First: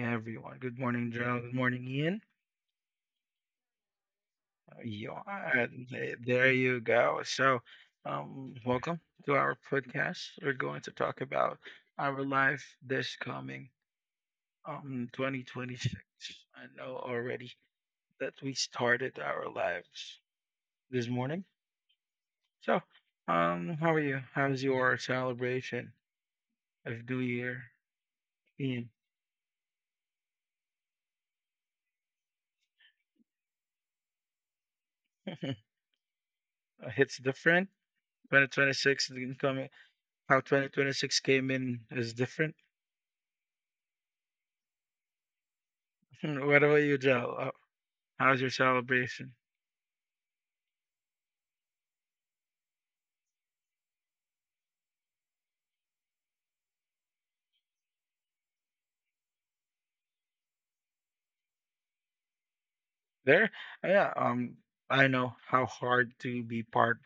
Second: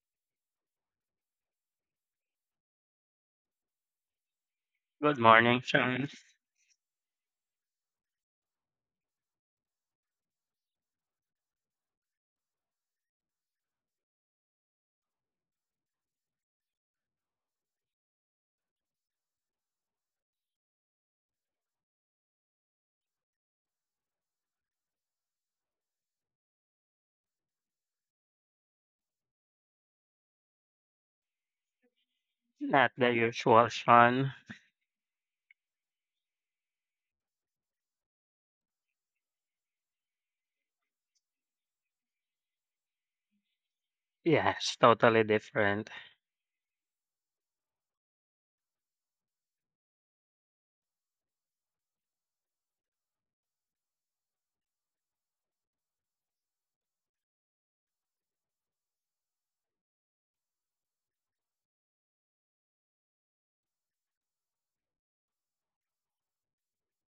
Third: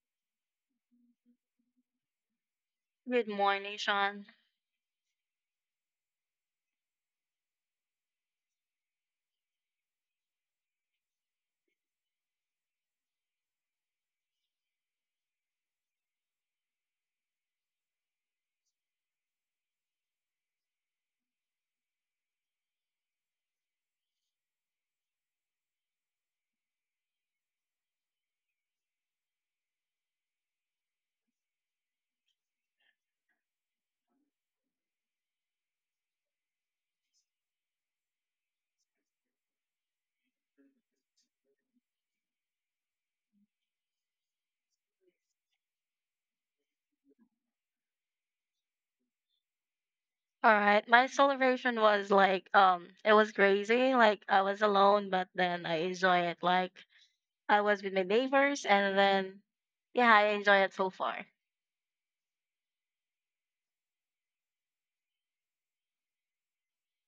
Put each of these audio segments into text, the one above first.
everyone. Good morning, Gerald. Good morning, Ian. Good morning, Sean. Good morning, Yeah, Sean. There you go. So, welcome to our podcast. We're going to talk about our life this coming 2026. I know already that we started our lives this morning. So, how are you? How's your celebration of New Year, Ian? Not the usual Sean. Uh, It's different. 2026 is coming, how 2026 came in is different. Yes, totally different. What about you, Jel? How's your celebration? All right, my celebration was like it was crazy. Like I was alone, but then I enjoy it. Like I was with my neighbors, and then yeah, I enjoy it so far. There? Yeah, I know how hard to be part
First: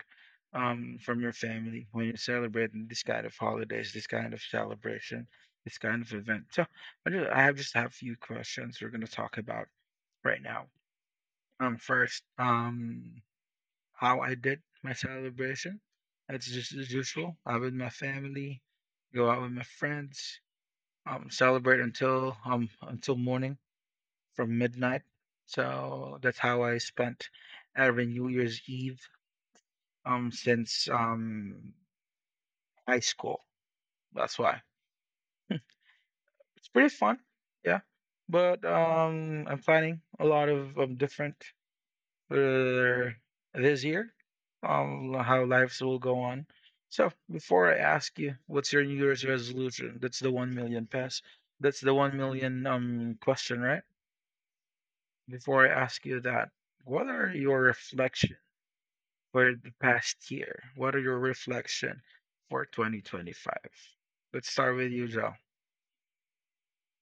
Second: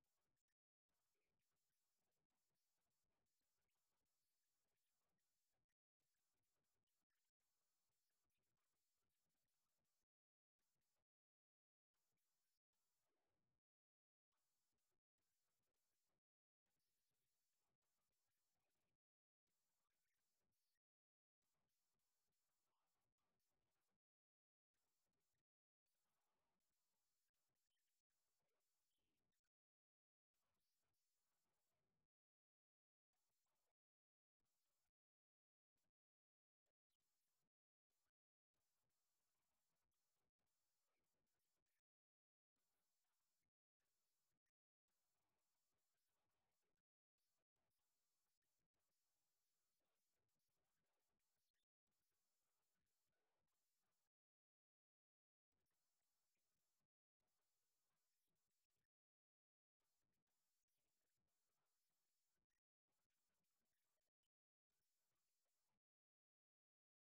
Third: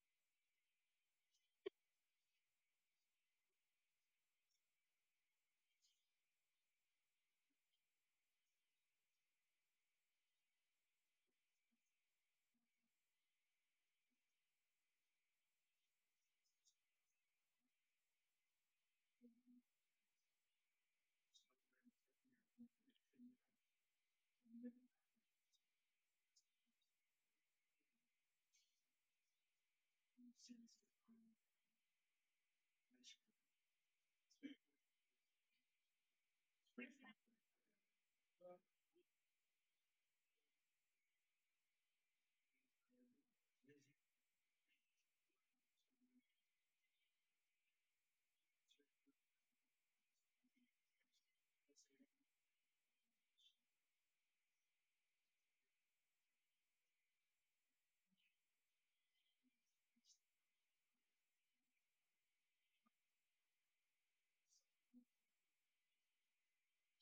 from your family when you're celebrating this kind of holidays, this kind of celebration, this kind of event. So I just I have just have a few questions we're gonna talk about right now. First, how I did my celebration. It's just as usual. I with my family, go out with my friends, celebrate until morning from midnight. So that's how I spent every New Year's Eve since high school. That's why it's pretty fun, yeah. But I'm planning a lot of different uh, this year, how lives will go on. So before I ask you, what's your New Year's resolution? That's the 1 million pass. That's the 1 million question, right? Before I ask you that, what are your reflection for the past year? What are your reflection for 2025? Let's start with you, Joe.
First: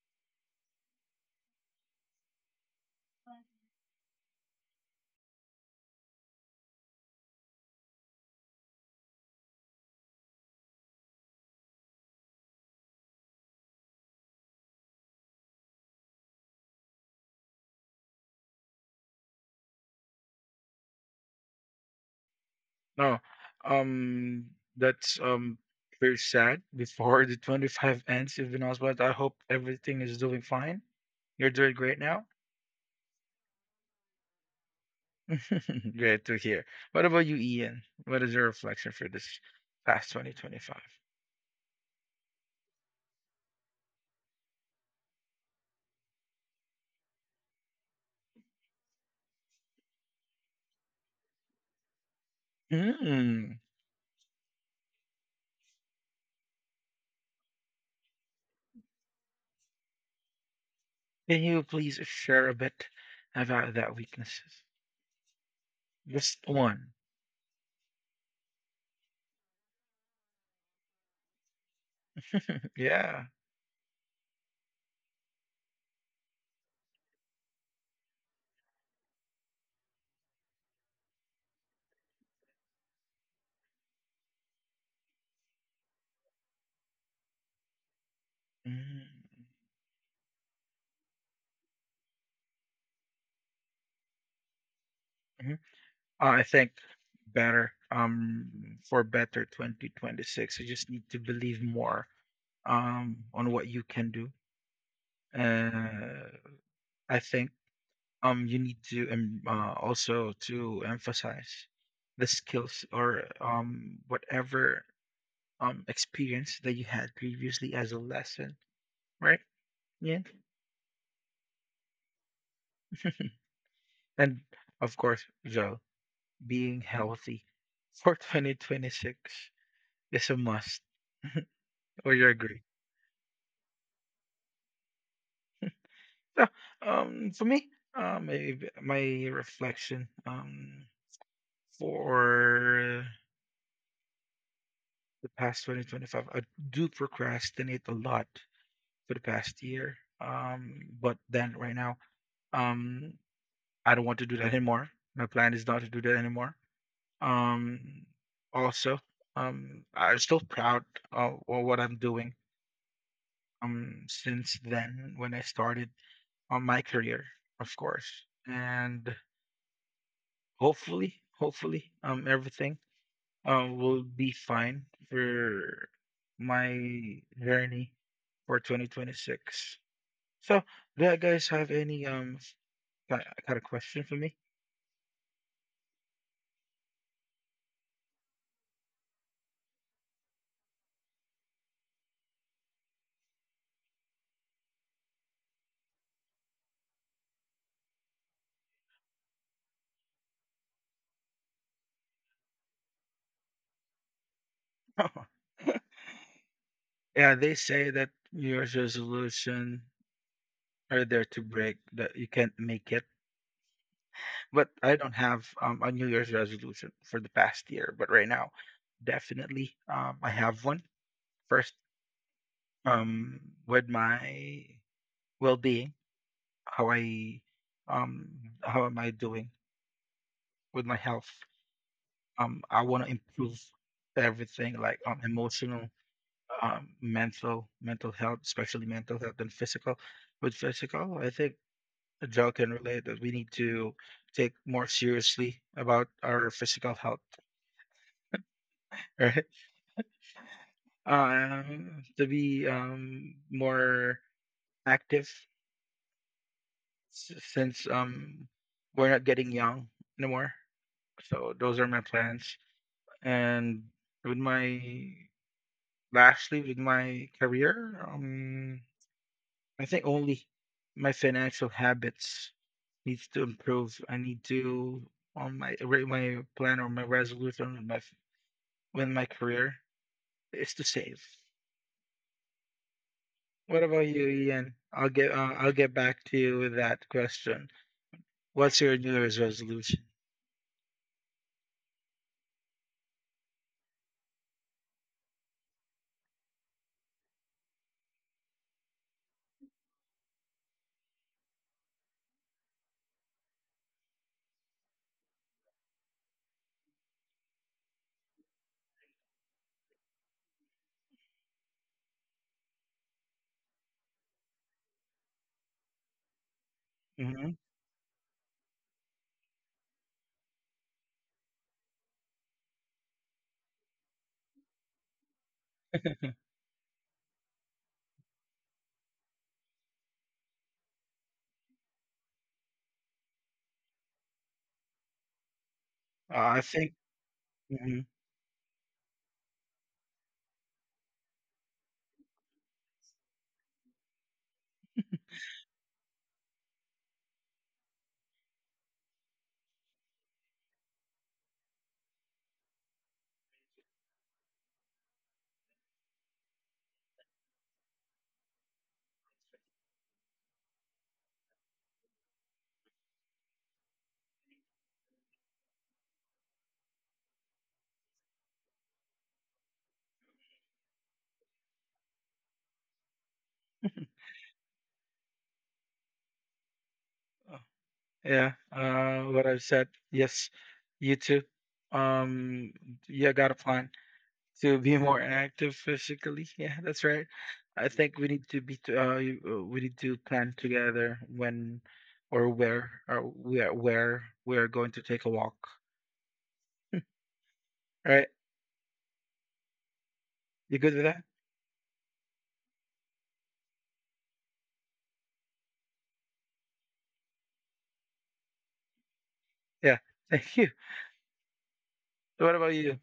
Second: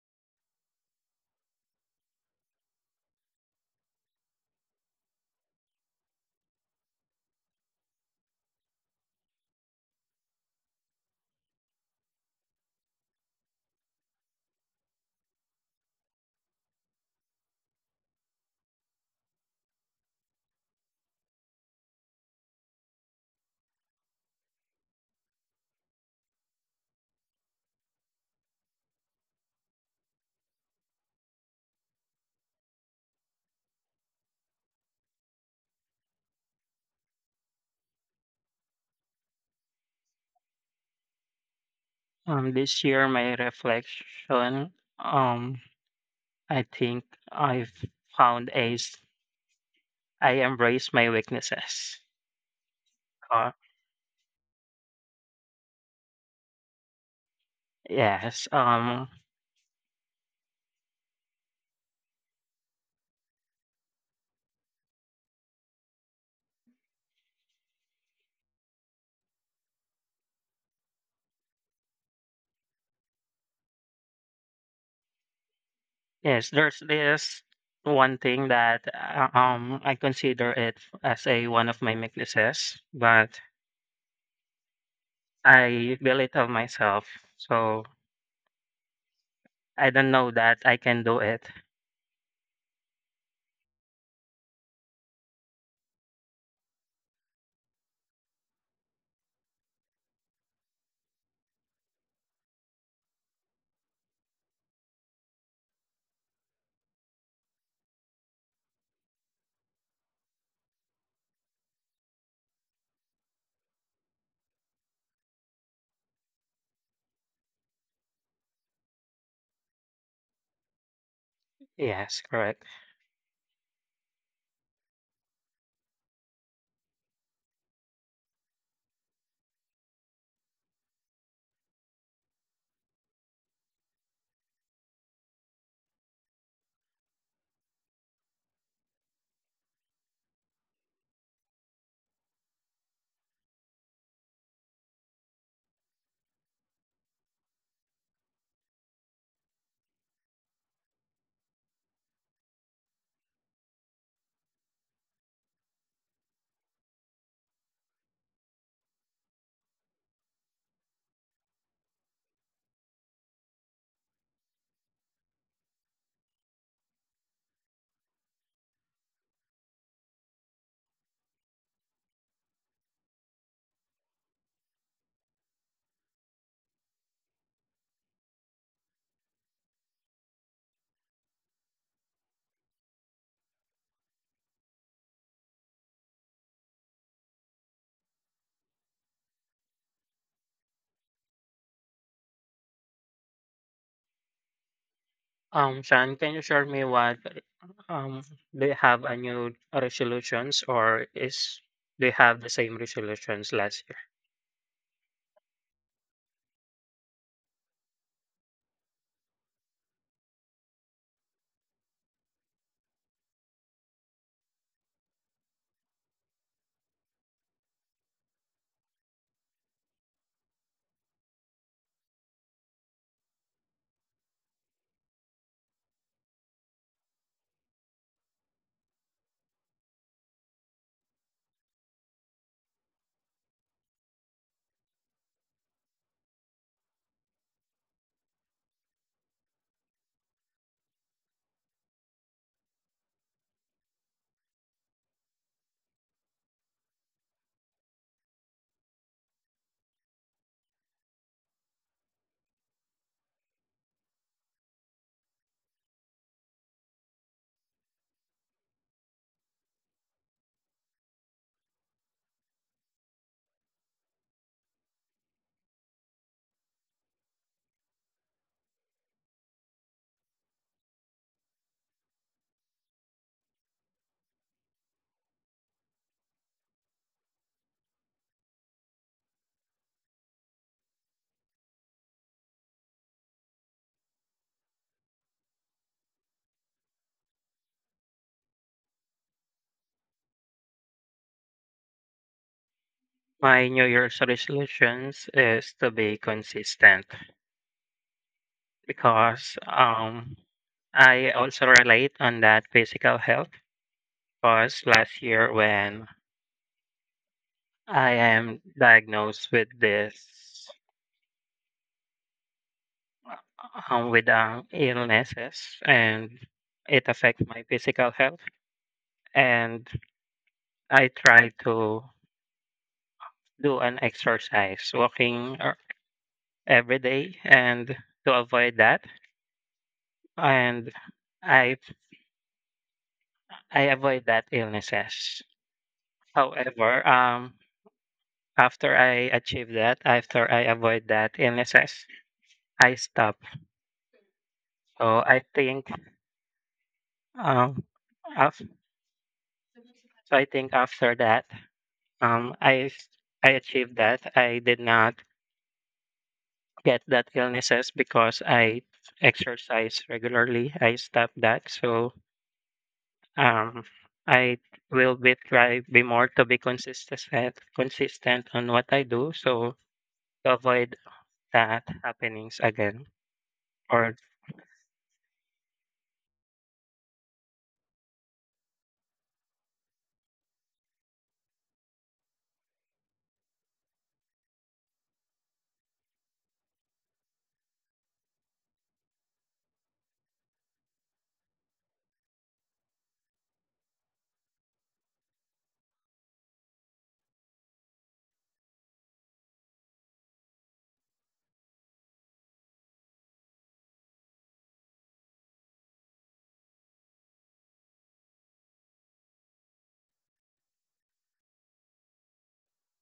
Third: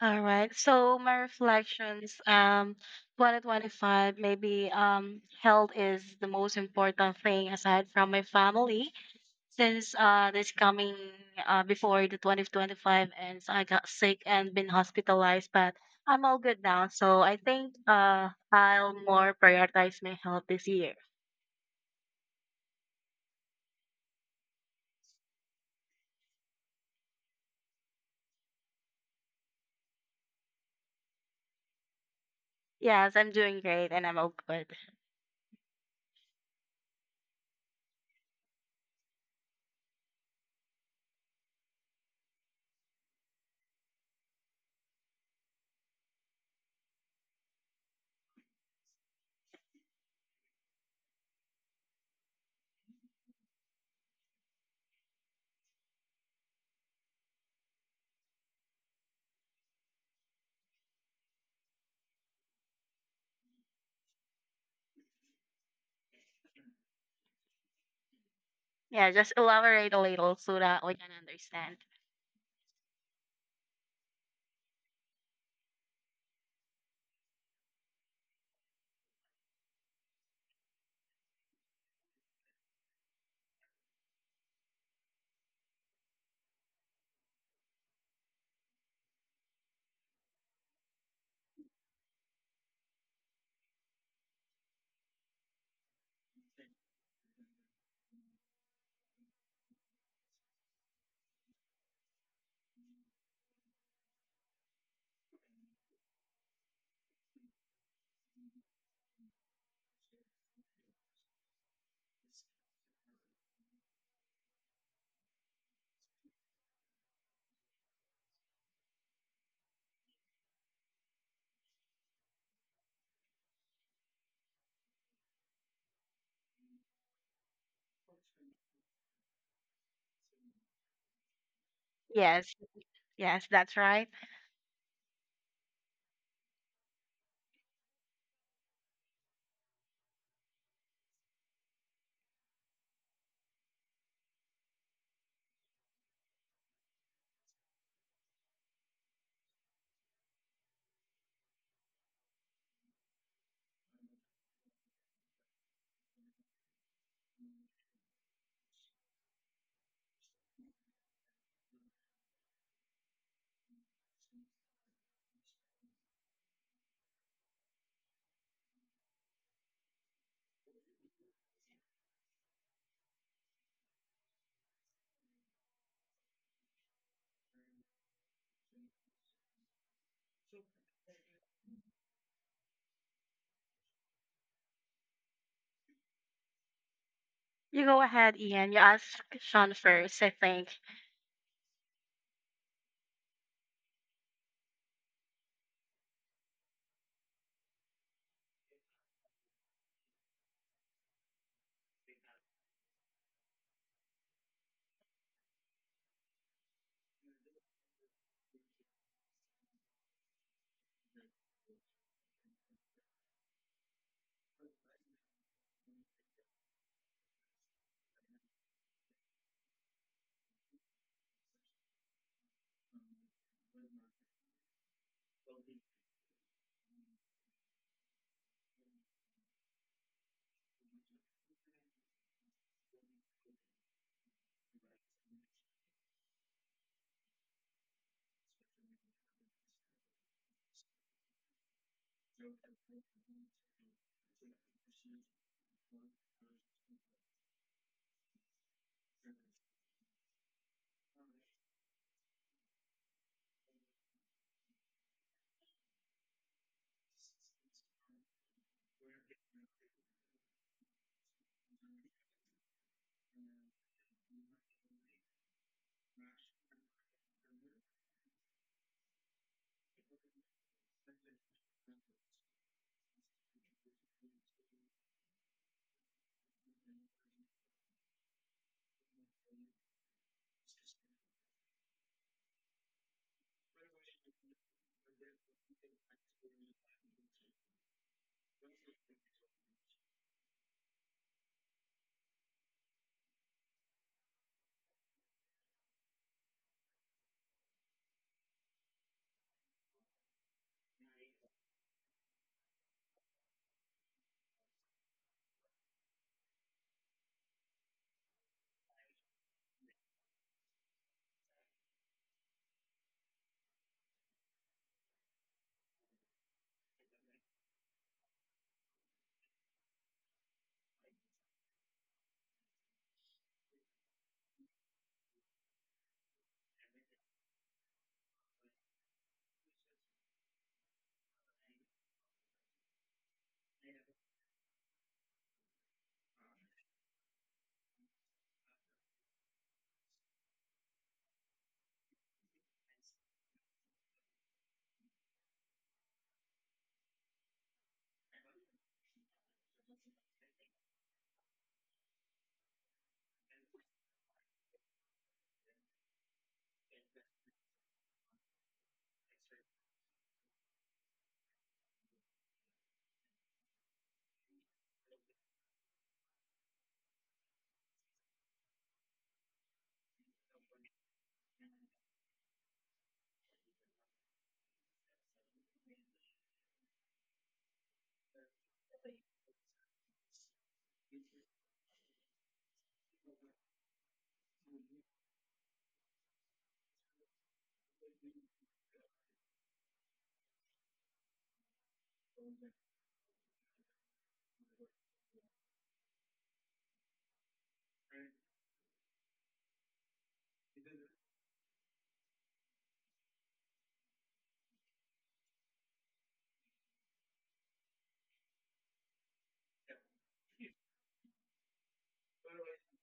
All right. So my reflections, 2025, maybe health is the most important thing aside from my family. Since this coming before the 2025 ends, I got sick and been hospitalized, but I'm all good now. So I think I'll more prioritize my health this year. No, um, that's very sad. Before the 25 ends, you've been asked, but I hope everything is doing fine. You're doing great now. Yes, I'm doing great and I'm all good. Great to hear. What about you, Ian? What is your reflection for this past 2025? This year my reflection. Um, I think I've found a. s- I embrace my weaknesses. Uh, Mm. yes. Can you please share a bit about that weaknesses? Just one. Yeah, just elaborate a little so that we can understand. Yeah. Yes. There's this one thing that I consider it as a one of my weaknesses, but I belittle myself. So Mm, I don't know that I can do it. mhm. I think better for better 2026. You just need to believe more on what you can do. Uh, I think you need to also to emphasize the skills or whatever experience that you had previously as a lesson, right? Yeah. Yes. Correct. And of course, Joel, being healthy for 2026 is a must, or you Yes, agree. yes, that's right. So, for me, my reflection, for the past 2025, I do procrastinate a lot for the past year. But then right now, um, I don't want to do that anymore. My plan is not to do that anymore. Um, also, I'm still proud of what I'm doing since then when I started on my career, of course. And hopefully, everything will be fine for my journey for 2026. So, do you guys have any kind of question for me? You go ahead, Ian. You asked Sean first, I think. Sean, can you share me what um do you have a new resolutions, or is do you have the same resolutions last year? Yeah, they say that New Year's resolution are there to break that you can't make it. But I don't have a New Year's resolution for the past year. But right now, definitely, I have one. First, um, with my well-being, how I, um, how am I doing with my health? I want to improve everything, like emotional, mental health, especially mental health and physical. With physical, I think Joe can relate that we need to take more seriously about our physical health. To be, more active, s since, we're not getting young anymore. So those are my plans. And with my lastly, with my career, I think only my financial habits needs to improve. I need to on my re- My plan or my resolution with my career is to save. What about you, Ian? I'll get back to you with that question. What's your New Year's resolution? My New Year's resolutions is to be consistent because I also relate on that physical health because last year when I am diagnosed with this with illnesses, and it affect Hmm. my physical health, and I try to do an exercise, walking every day, and to avoid that, and I I avoid that illnesses. I think. However, Mhm. after I achieve that, after I avoid that illnesses, I stop. So I think, um, af- so I think after that, I achieved that. I did not get that illnesses because I exercise regularly. I stopped that. So Um, I will be try be more to be consistent consistent on what I do, so to avoid that happenings again. Or Uh, yeah, what I've said. Yes, you too. Um, yeah, got a plan to be more active physically. Yeah, that's right. I think we need to plan together when or where or we are where we are going to take a walk. All right, you good with that? Yeah, thank you. So what about you?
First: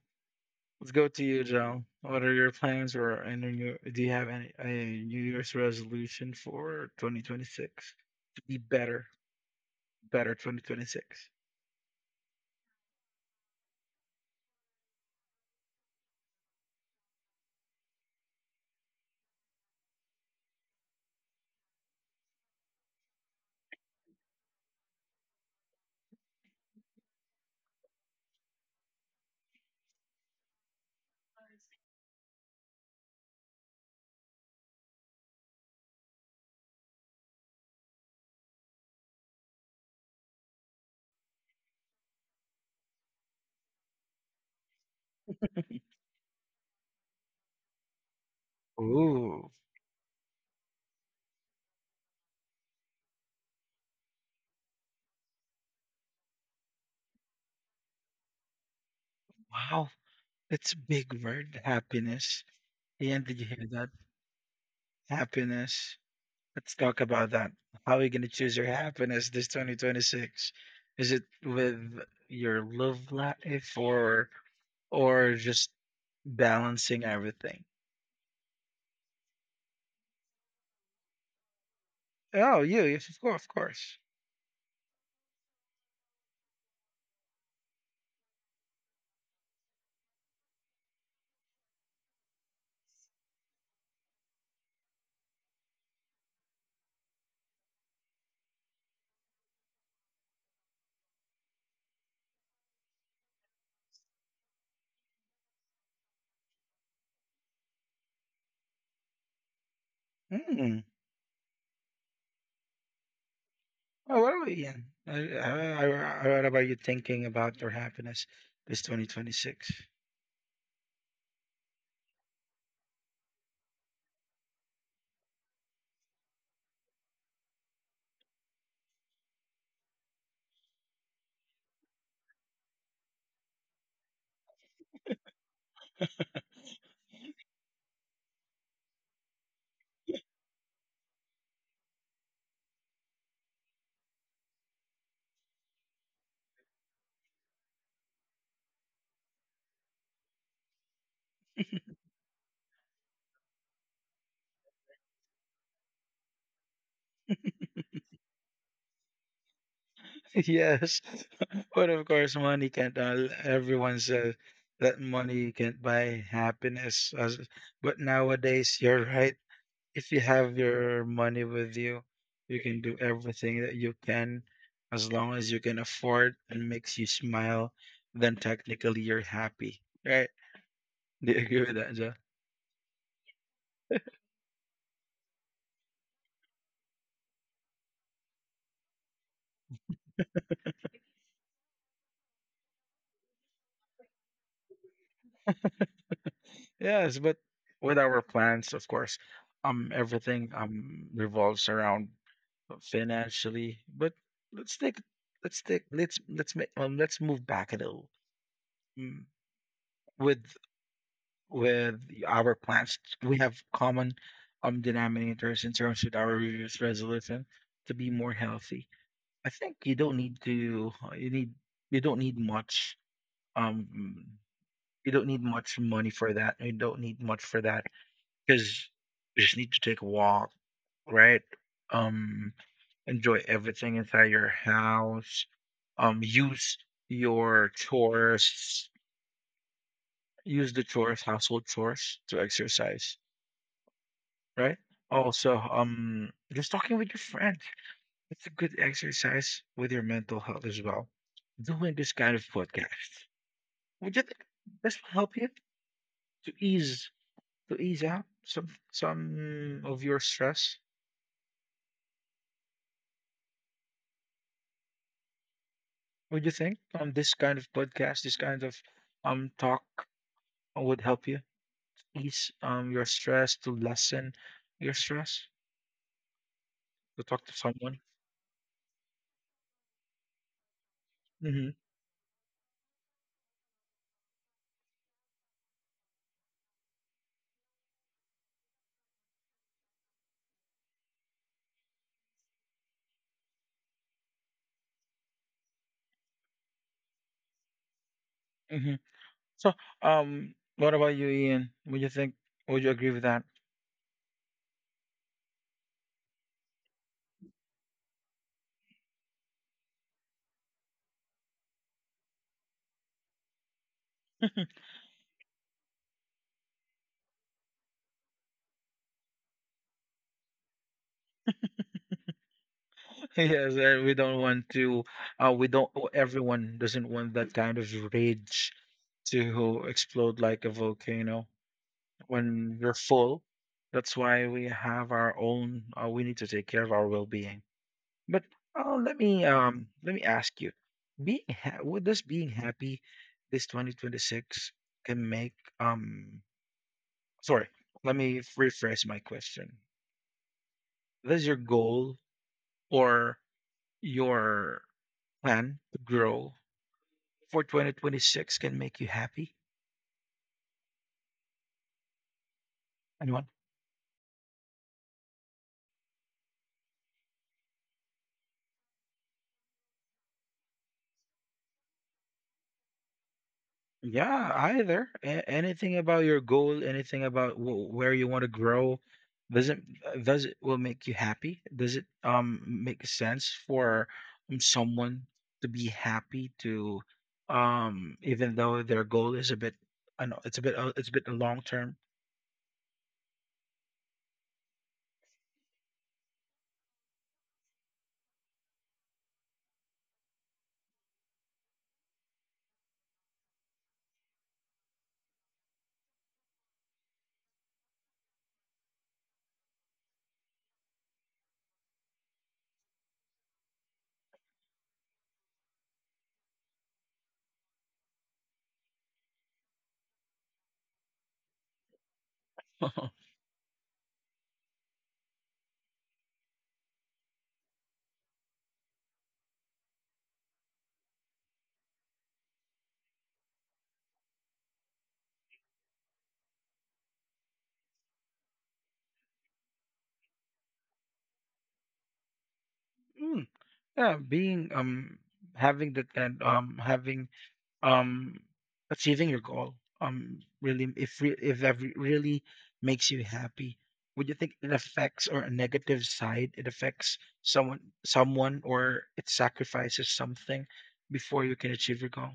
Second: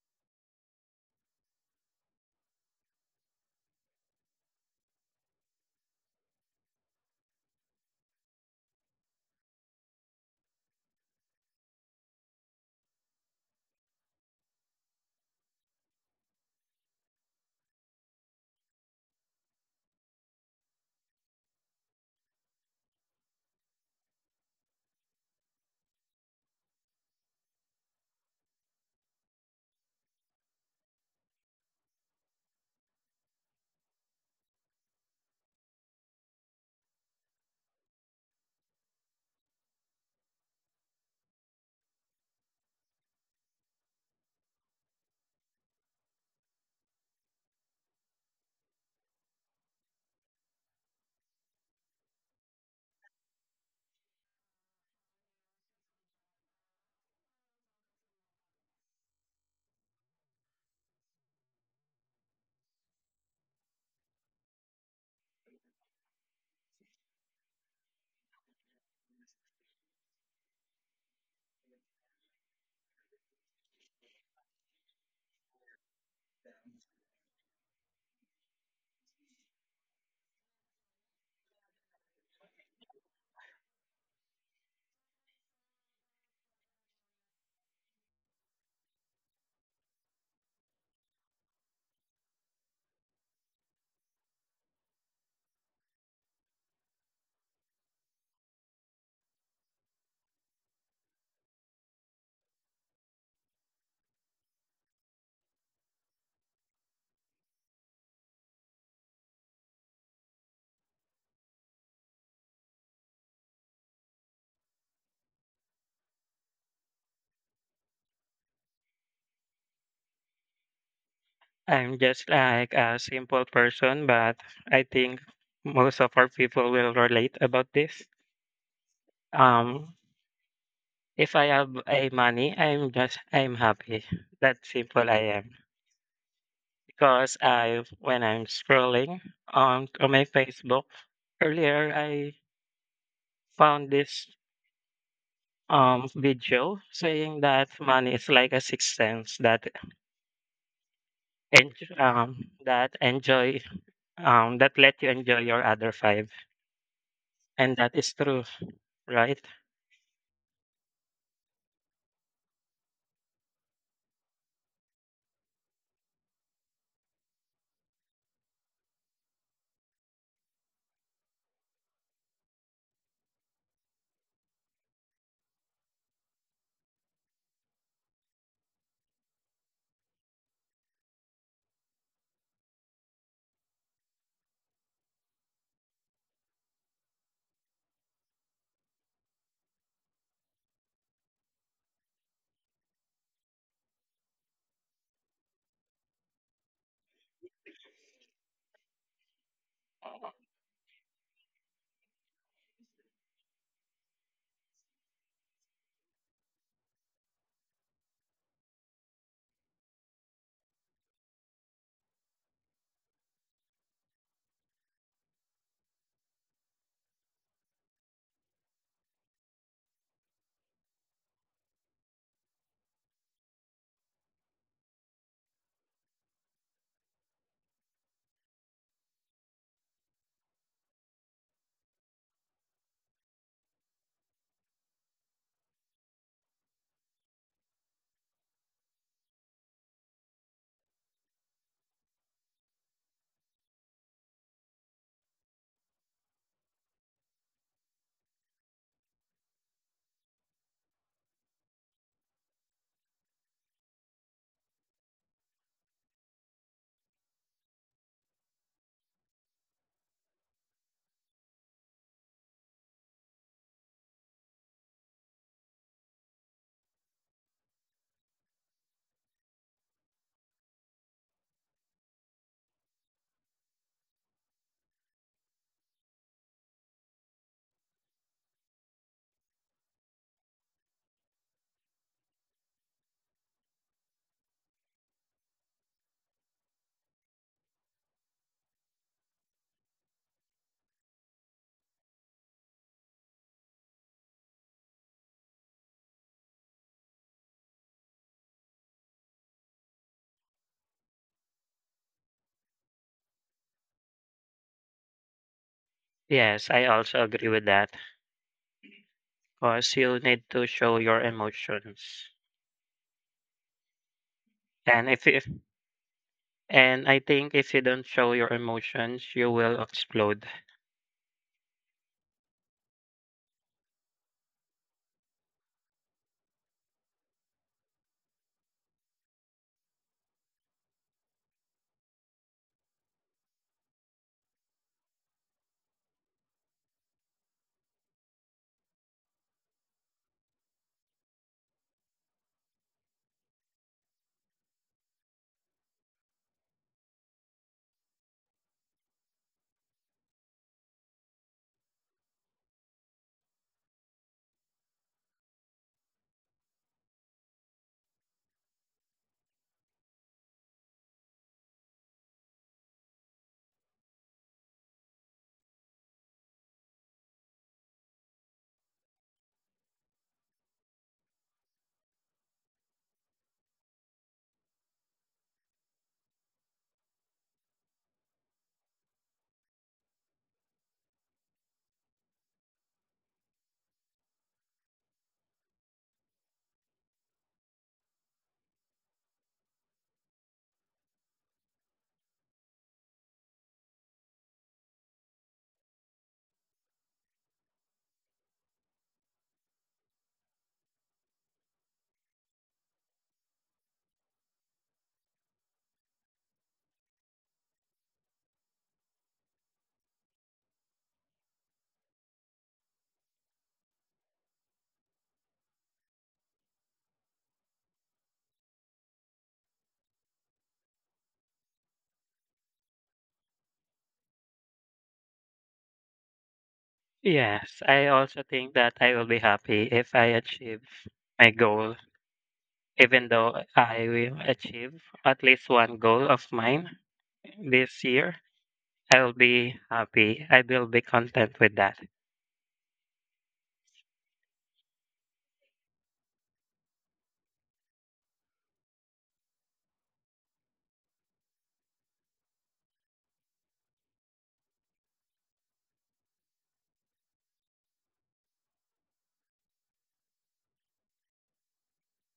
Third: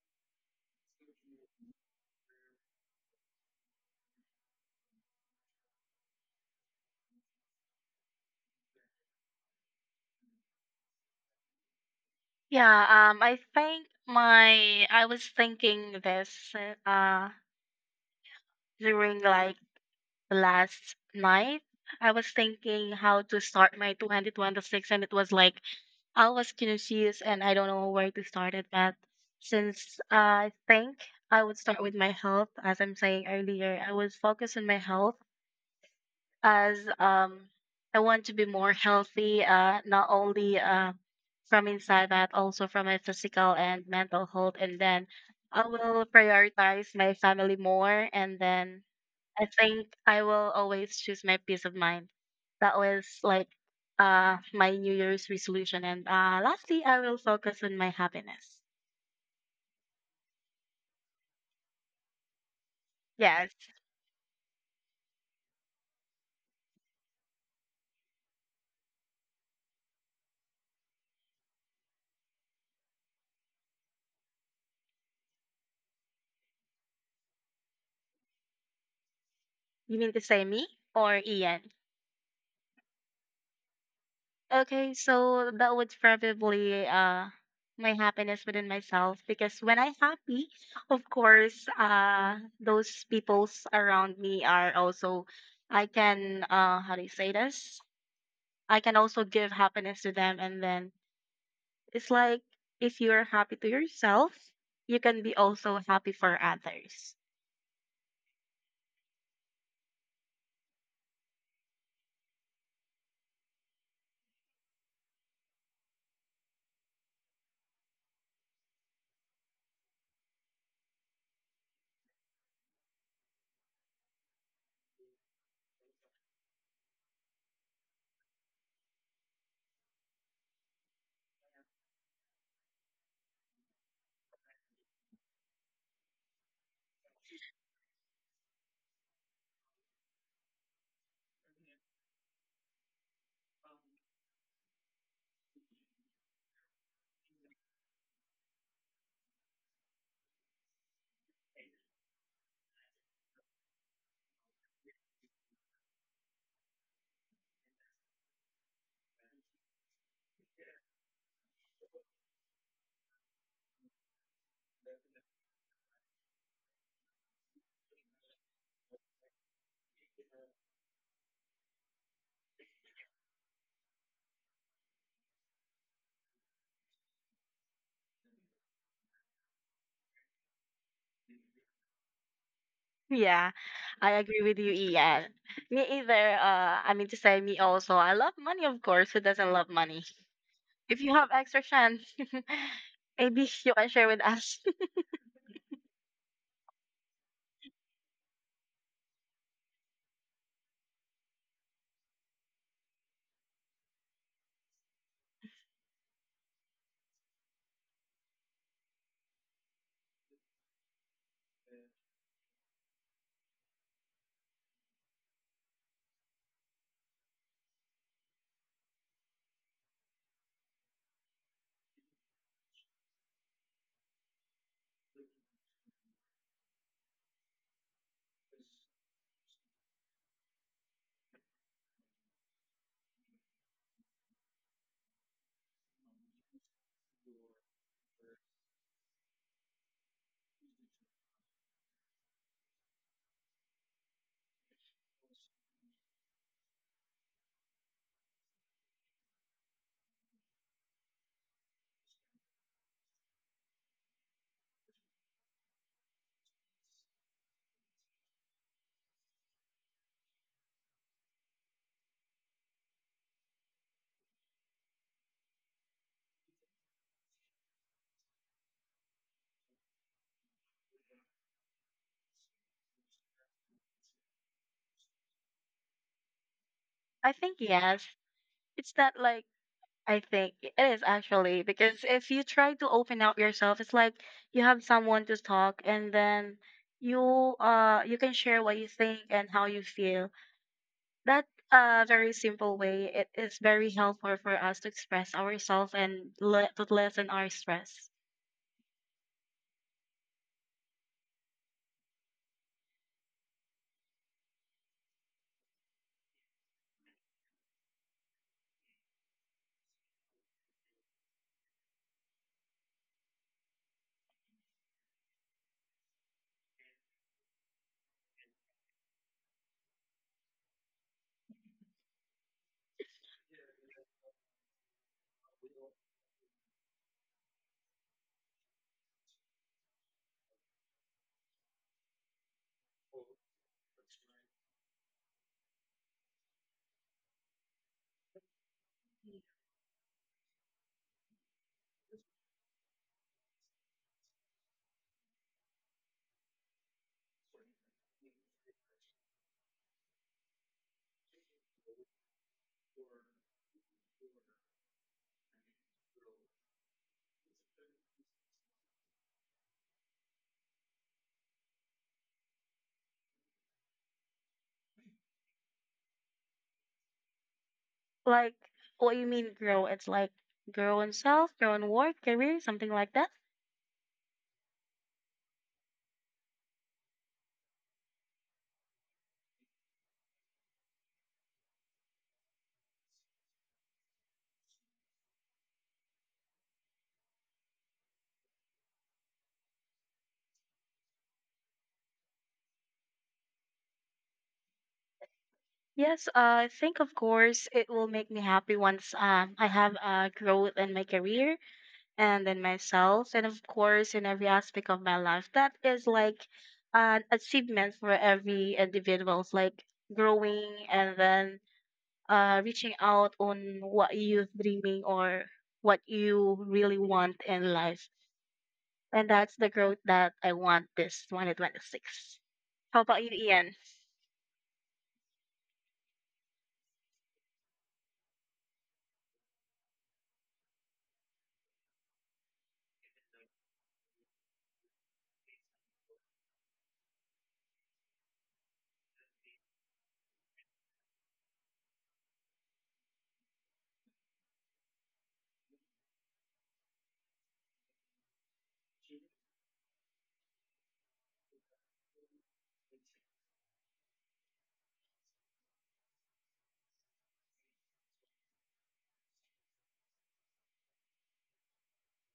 Let's go to you, Joe. What are your plans, or do you have any a New Year's resolution for 2026 to be better, better 2026? Yeah, I think my I was thinking this uh during like last night. I was thinking how to start my 2026 and it was like I was confused and I don't know where to start it at. Since I think I would start with my health. As I'm saying earlier, I would focus on my health, as I want to be more healthy, not only from inside but also from my physical and mental health. And then I will prioritize my family more. And then I Ooh, think I will always choose my peace of mind. That was like my New Year's resolution. And lastly, I will focus on my happiness. wow, that's a big word, happiness. And did you Yes, hear that? Happiness. Let's talk about that. How are you going to choose your happiness this 2026? Is it with your love life or just balancing everything? you mean to say me or Ian? Oh, you, yes, of course, of course. Okay, so that would probably my happiness within myself, because when I'm happy, of course, those peoples around me are also I can how do you say this? I can also give happiness to them, and then it's like if you're happy to yourself, you can be also happy for others. Mm. Oh, what about you? What about you thinking about your happiness this 2026? I'm just like a simple person, but I think most of our people will relate about this. Um, if I have a money, I'm happy. That simple I am. Because I when I'm scrolling on to my Facebook earlier, I found this video saying that money is like a sixth sense that and um that enjoy that let you enjoy your other five, and that is true, right? Yes, but of course, money can't. Everyone says that money can't buy happiness. But nowadays, you're right. If you have your money with you, you can do everything that you can, as long as you can afford and makes you smile. Then technically, you're happy, right? Do you agree with that, Joe? Yeah, I agree with you, Ian. Me either. I mean to say, me also. I love money, of course. Who doesn't love money? If you have extra chance, maybe you can share with us. Yes, but with our plans, of course, everything revolves around financially. But let's take let's take let's make let's move back a little. Mm. with with our plans, we have common denominators in terms of our New Year's resolution to be more healthy. I think you don't need to you need you don't need much um you don't need much money for that. You don't need much for that because you just need to take a walk, right? Um, enjoy everything inside your house. Use your chores use the chores household chores to exercise, right? Also, just talking with your friends, it's a good exercise with your mental health as well. Doing this kind of podcast, would you think this will help you to ease to ease out some of your stress? Would you think this kind of podcast, this kind of talk would help you ease your stress, to lessen your stress? To I talk to think someone. yes. It's not like I think it is actually, Mhm, because if you try to open up yourself, it's like you have someone to talk, and then you you can share what you think and how you feel. That very simple way, it is very helpful for us to express ourselves and to lessen our stress. mhm. So, what about you, Ian? Would you think? Would you agree with that? Yes, I also agree with that, because you need to show your emotions, and if and I think if you don't show your emotions, you will explode. Yes, we don't want to. We don't. Oh, Everyone doesn't want that kind of rage to explode like a volcano when we're full. That's why we have our own. We need to take care of our well-being. But let me ask you, what does being happy this 2026 can make Sorry, let me rephrase my question. What is your goal or your plan to grow for 2026 can make you happy? Anyone? Like what you mean grow, it's like grow in self, grow in work, career, something like that. Yeah, either. Anything about your goal, anything about where you want to grow, does it will make you happy? Does it make sense for someone to be happy, to even though their goal is a bit — I know it's a bit, it's a bit long term. Yes, I think of course it will make me happy once I have growth in my career and in myself, and of course in every aspect of my life. That is like an achievement for every individuals, like growing and then reaching out on what you're dreaming or what you really want in life. And that's the growth that I want this 2026. How about you, Ian? Yes, I also think that I will be happy if I achieve my goal. Even though I will achieve at least one goal of mine this year, I will be happy. I will be content with that. Yeah, being, having that kind, having, um achieving your goal really, if really makes you happy, would you think it affects, or a negative side, it affects someone, or it sacrifices something before you can achieve your goal?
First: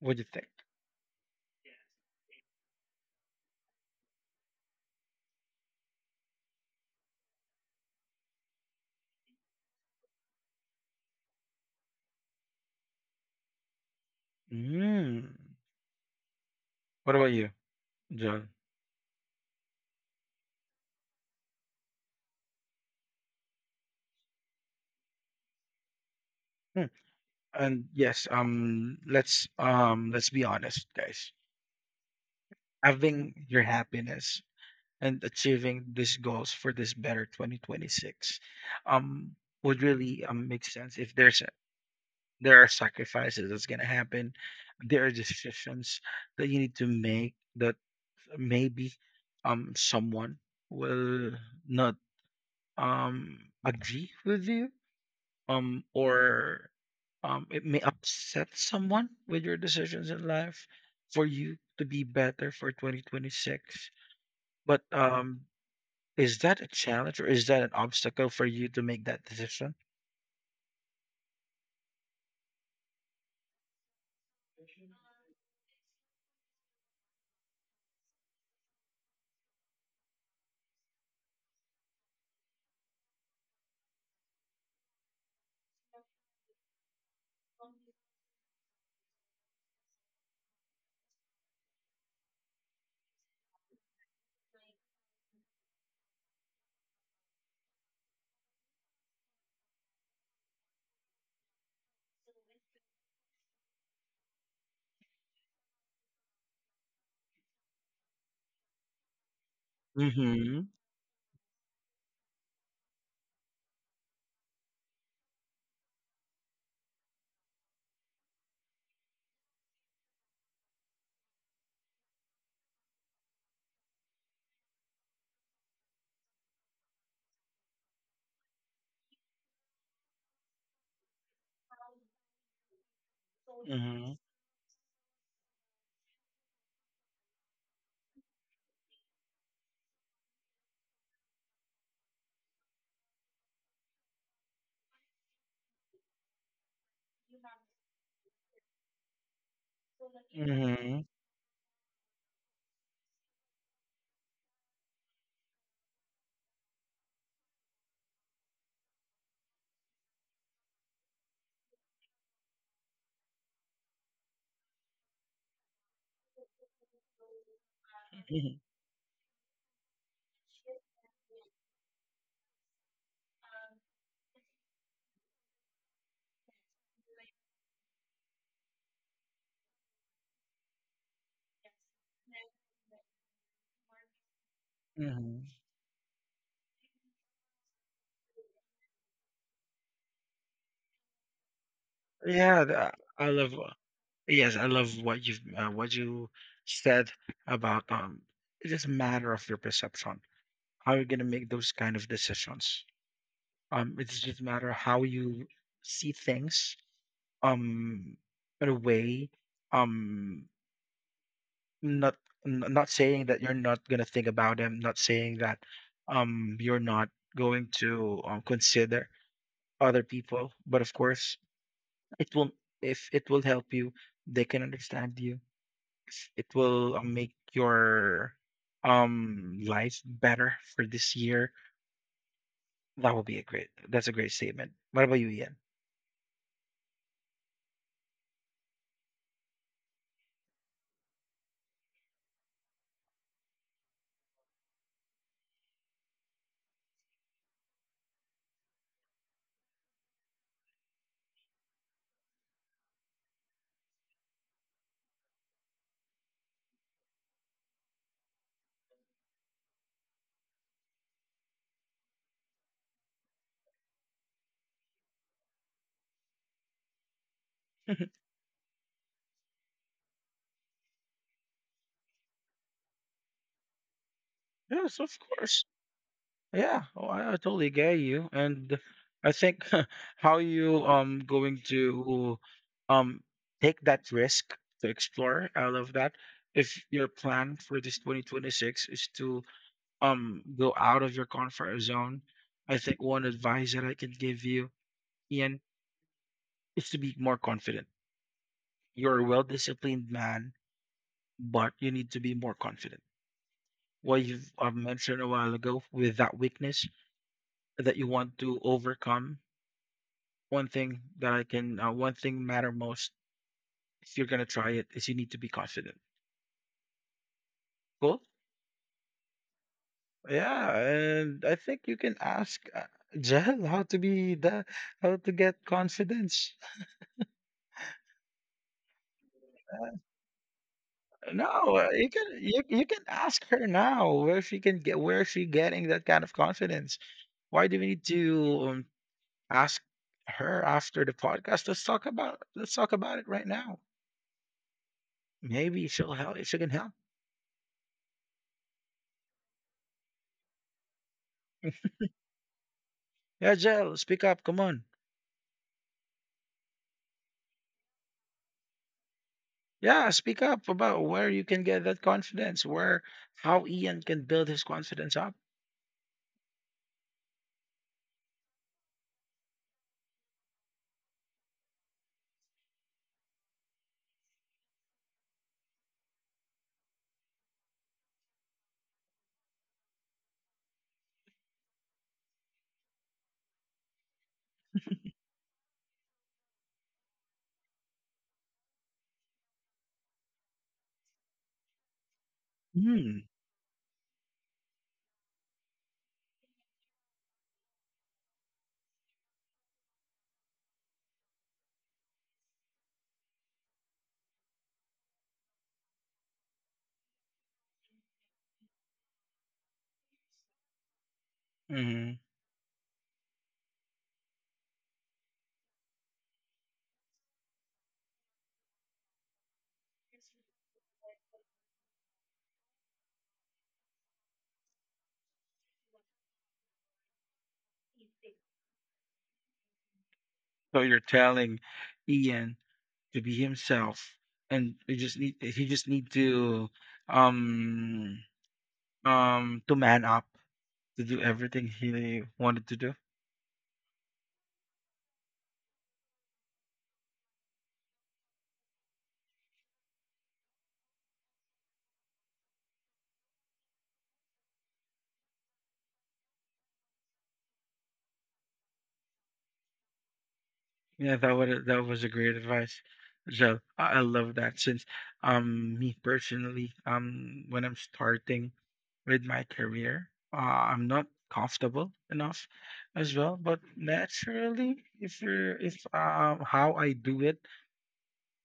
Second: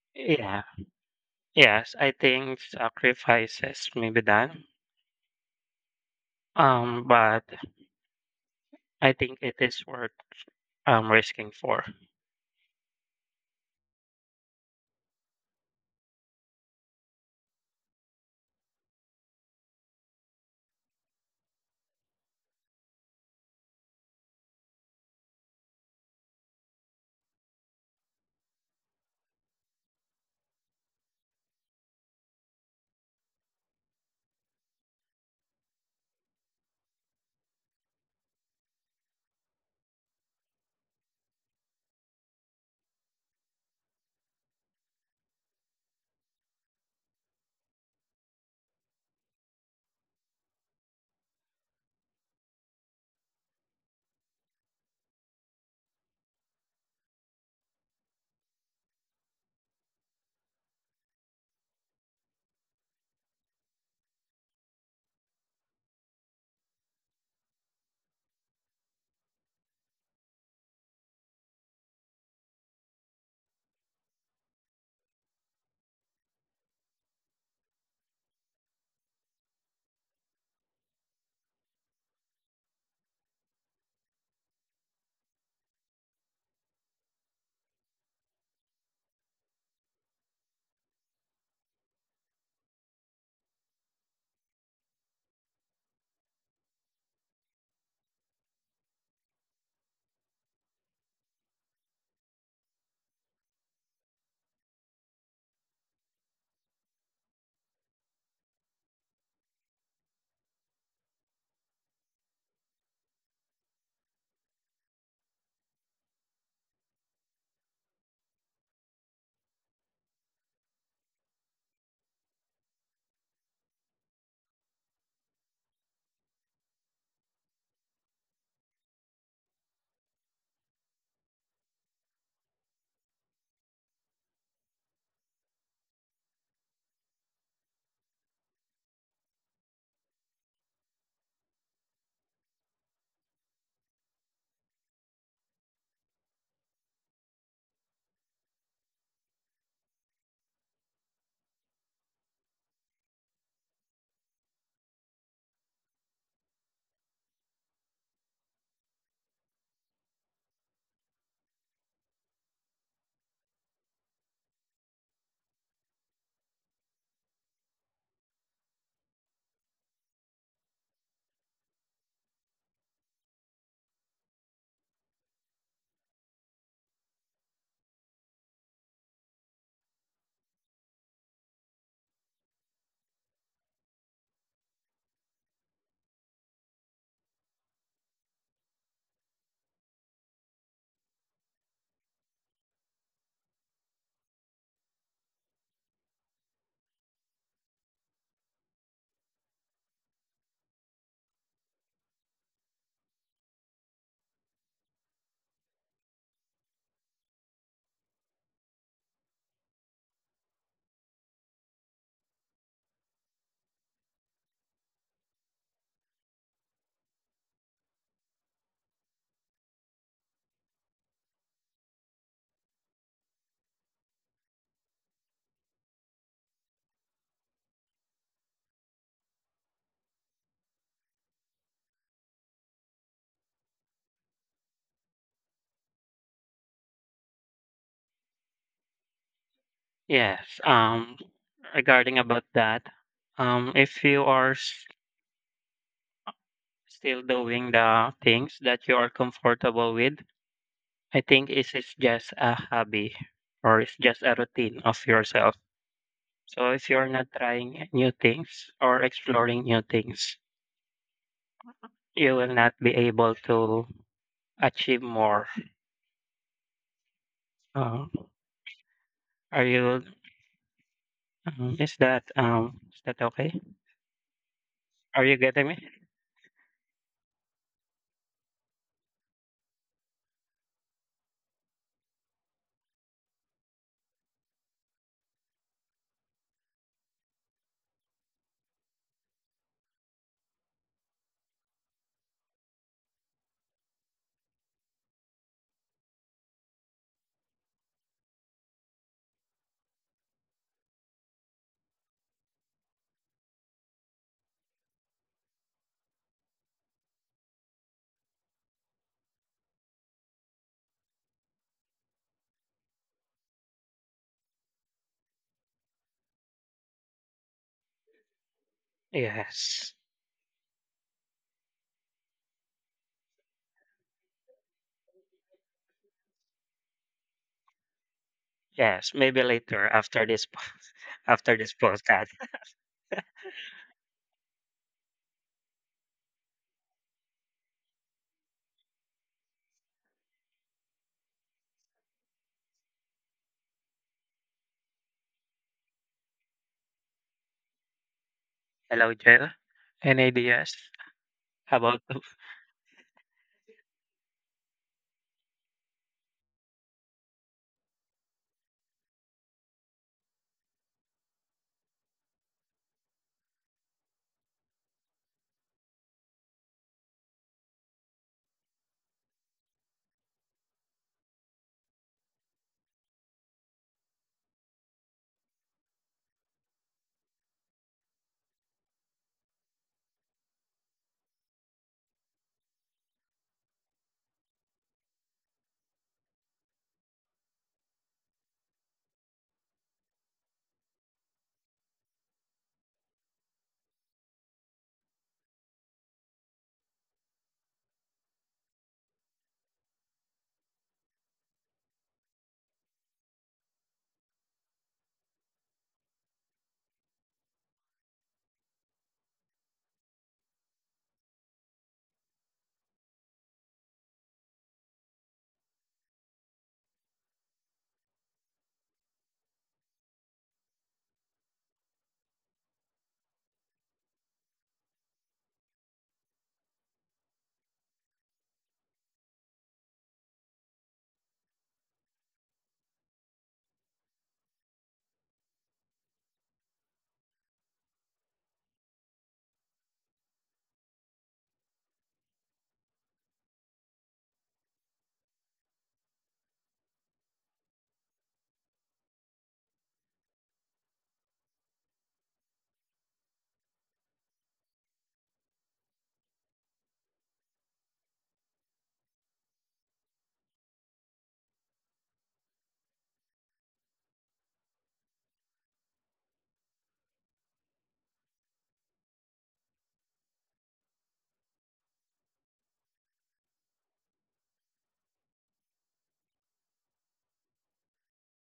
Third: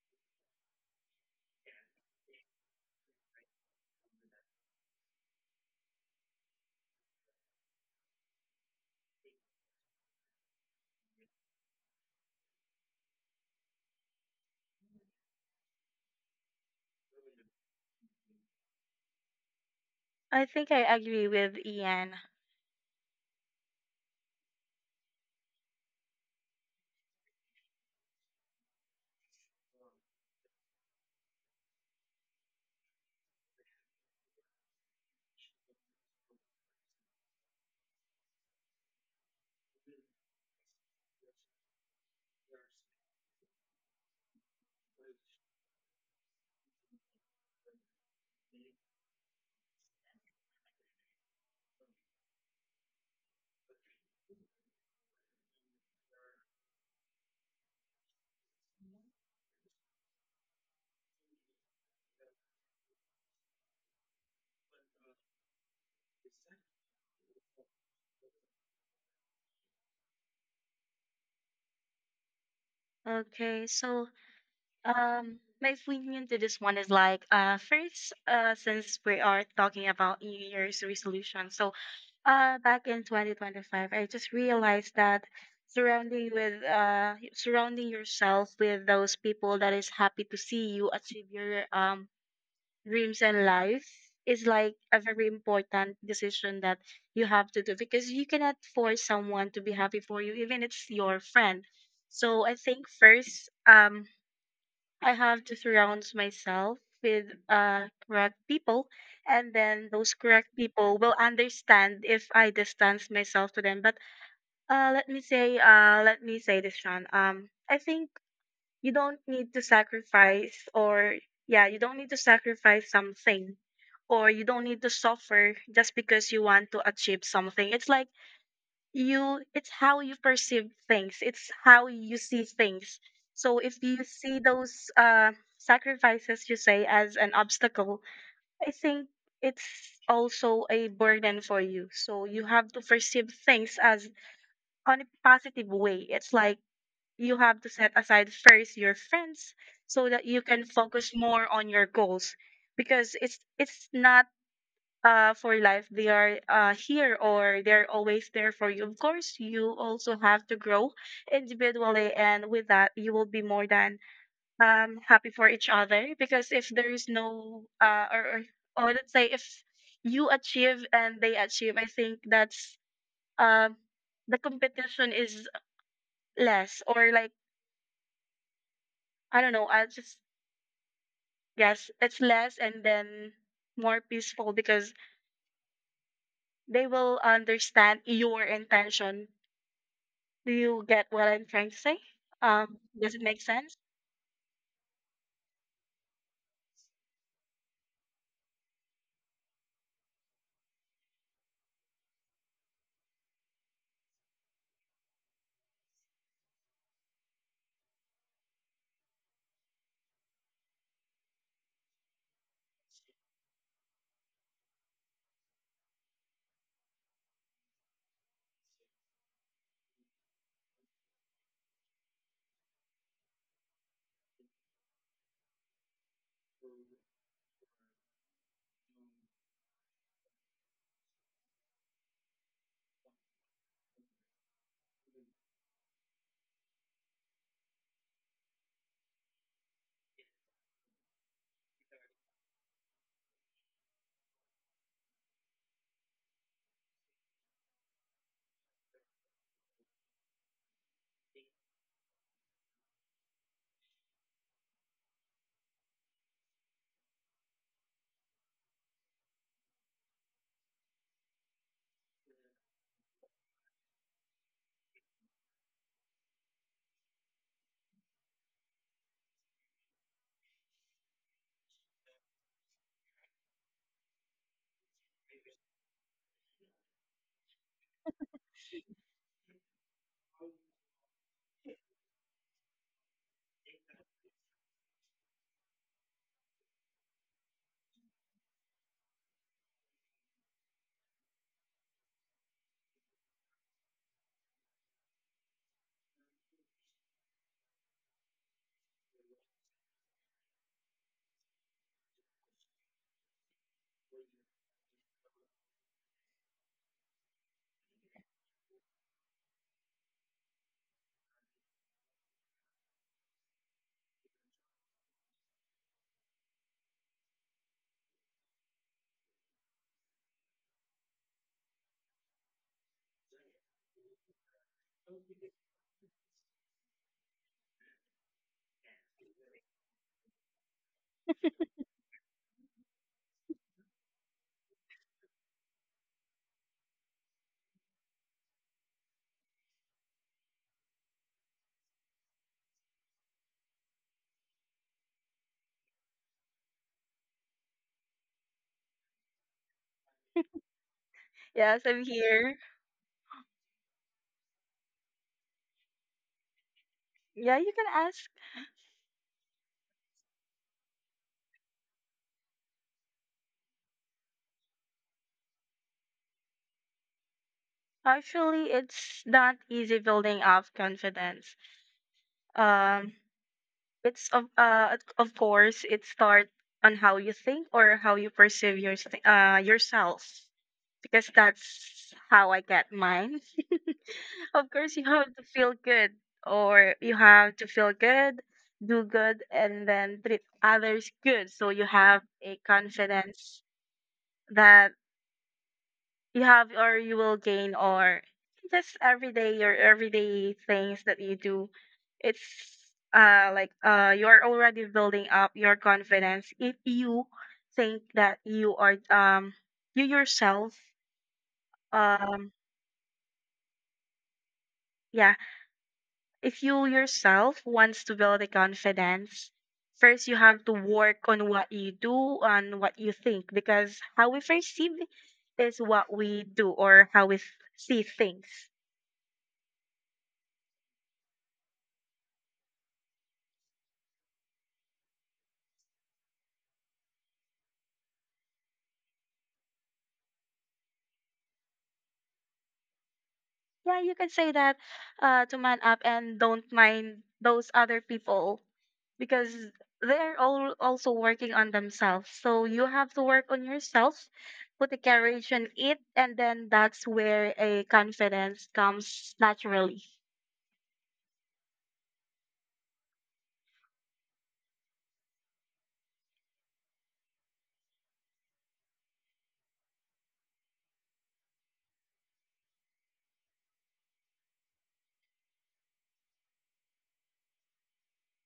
What do you think? Yeah. Yes, I think sacrifices may be done. But I think it is worth risking for. Mm. What about you, John? I think I agree with Ian. Hmm. And yes, let's be honest, guys. Having your happiness and achieving these goals for this better 2026, um would really, make sense. If There are sacrifices that's going to happen, there are decisions that you need to make, that maybe someone will not um agree with you, or it may upset someone with your decisions in life for you to be better for 2026. But is that a challenge or is that an obstacle for you to make that decision? Okay, so my opinion to this one is like first, since we are talking about New Year's resolution, so back in 2025, I just realized that surrounding yourself with those people that is happy to see you achieve your dreams and life is like a very important decision that you have to do, because you cannot force someone to be happy for you, even it's your friend. So I think first, I have to surround myself with correct people, and then those correct Mhm. people will understand if I distance myself to them. But let me say this, Sean. I think you don't need to sacrifice, or yeah, you don't need to sacrifice something, or you don't need to suffer just because you want to achieve something. It's like you it's how you perceive things, it's how you see things. So if you Mhm. see those sacrifices you say as an obstacle, I think it's also a burden for you, so you have to perceive things as on a positive way. It's like you have to set aside first your friends so that you can Mhm. focus more on your goals, because it's not for life. They are here, or they're always there for you. Of course, you also have to grow individually, and with that, you will be more than happy for each other. Because if there is no, uh, or, or Mhm. or let's say if you achieve and they achieve, I think that's um, the competition is less, or like I don't know. I just yes, it's less, and then more peaceful, because Mhm. they will understand your intention. Do you get what I'm trying to say? Yeah, the Does it I make love sense? yes, I love what you said about it's just a matter of your perception. How you're gonna make those kind of decisions. It's just a matter how you see things, um in a way, um not not saying that you're not going to think about them, not saying that you're not going to consider other people, but of course it will if it will help you they can understand you, if it will make your life better for this year, that's a great statement. What about you, Ian? Yes. Regarding about that, if you are still doing the things that you are comfortable with, I think it's just a hobby, or it's just a routine of yourself. So if you're not trying new things or exploring new things, you will not be able to achieve more. Uh, are you? Is that um? Is that okay? Yes, of Are you course. getting me? Yeah, I totally get you, and I think how you going to um take that risk to explore out of that. If your plan for this 2026 is to go out of your comfort zone, I think one advice that I can give you, Ian, is to be more confident. You're a well-disciplined man, but you need to be more confident. What you've mentioned a while ago with that weakness that you want to overcome, one thing that I can one thing matter most if you're gonna try it is you need to be confident. Cool. Yes. Yeah, and I think you can ask Jel how to be the how to get confidence. Yes. Maybe later Uh, after No, after this you podcast. can you can ask her now where she can get where she getting that kind of confidence. Why do we need to um, ask her after the podcast? Let's talk about it right now. Maybe she'll help. She can help. Hello, Jill. Any ideas Yes, I'm about? here. Yeah, Jel, speak up. Come on. Yeah, you can ask. Yeah, speak up about where you can get that confidence, where how Ian can build his confidence up. Actually, it's not easy building up confidence. Um, It's of course it starts on how you think or how you perceive yourself, because that's how I get mine. Of course you have to feel good, or you have to feel good, do good, and then treat others good, so you have a Mm. confidence that you have or you will gain, or just everyday things that you do. It's like You're already building up your confidence if you think that you yourself, hmm um yeah, if you yourself wants to build a confidence, first you have to work on what you do, on what you think, because how we perceive is what we do or how we see things. So you're telling Ian to be himself, and you just need he just need um to man up to do everything he wanted to do. Yeah, you can say that to man up and don't mind those other people, because they're all also working on themselves. So you have to work on yourself, put the courage in it, and then that's where a confidence comes naturally. Yeah, that was a great advice. So I love that. Since me personally, when I'm starting with my career, I'm not comfortable enough as well, but naturally, if you're, if how I do it,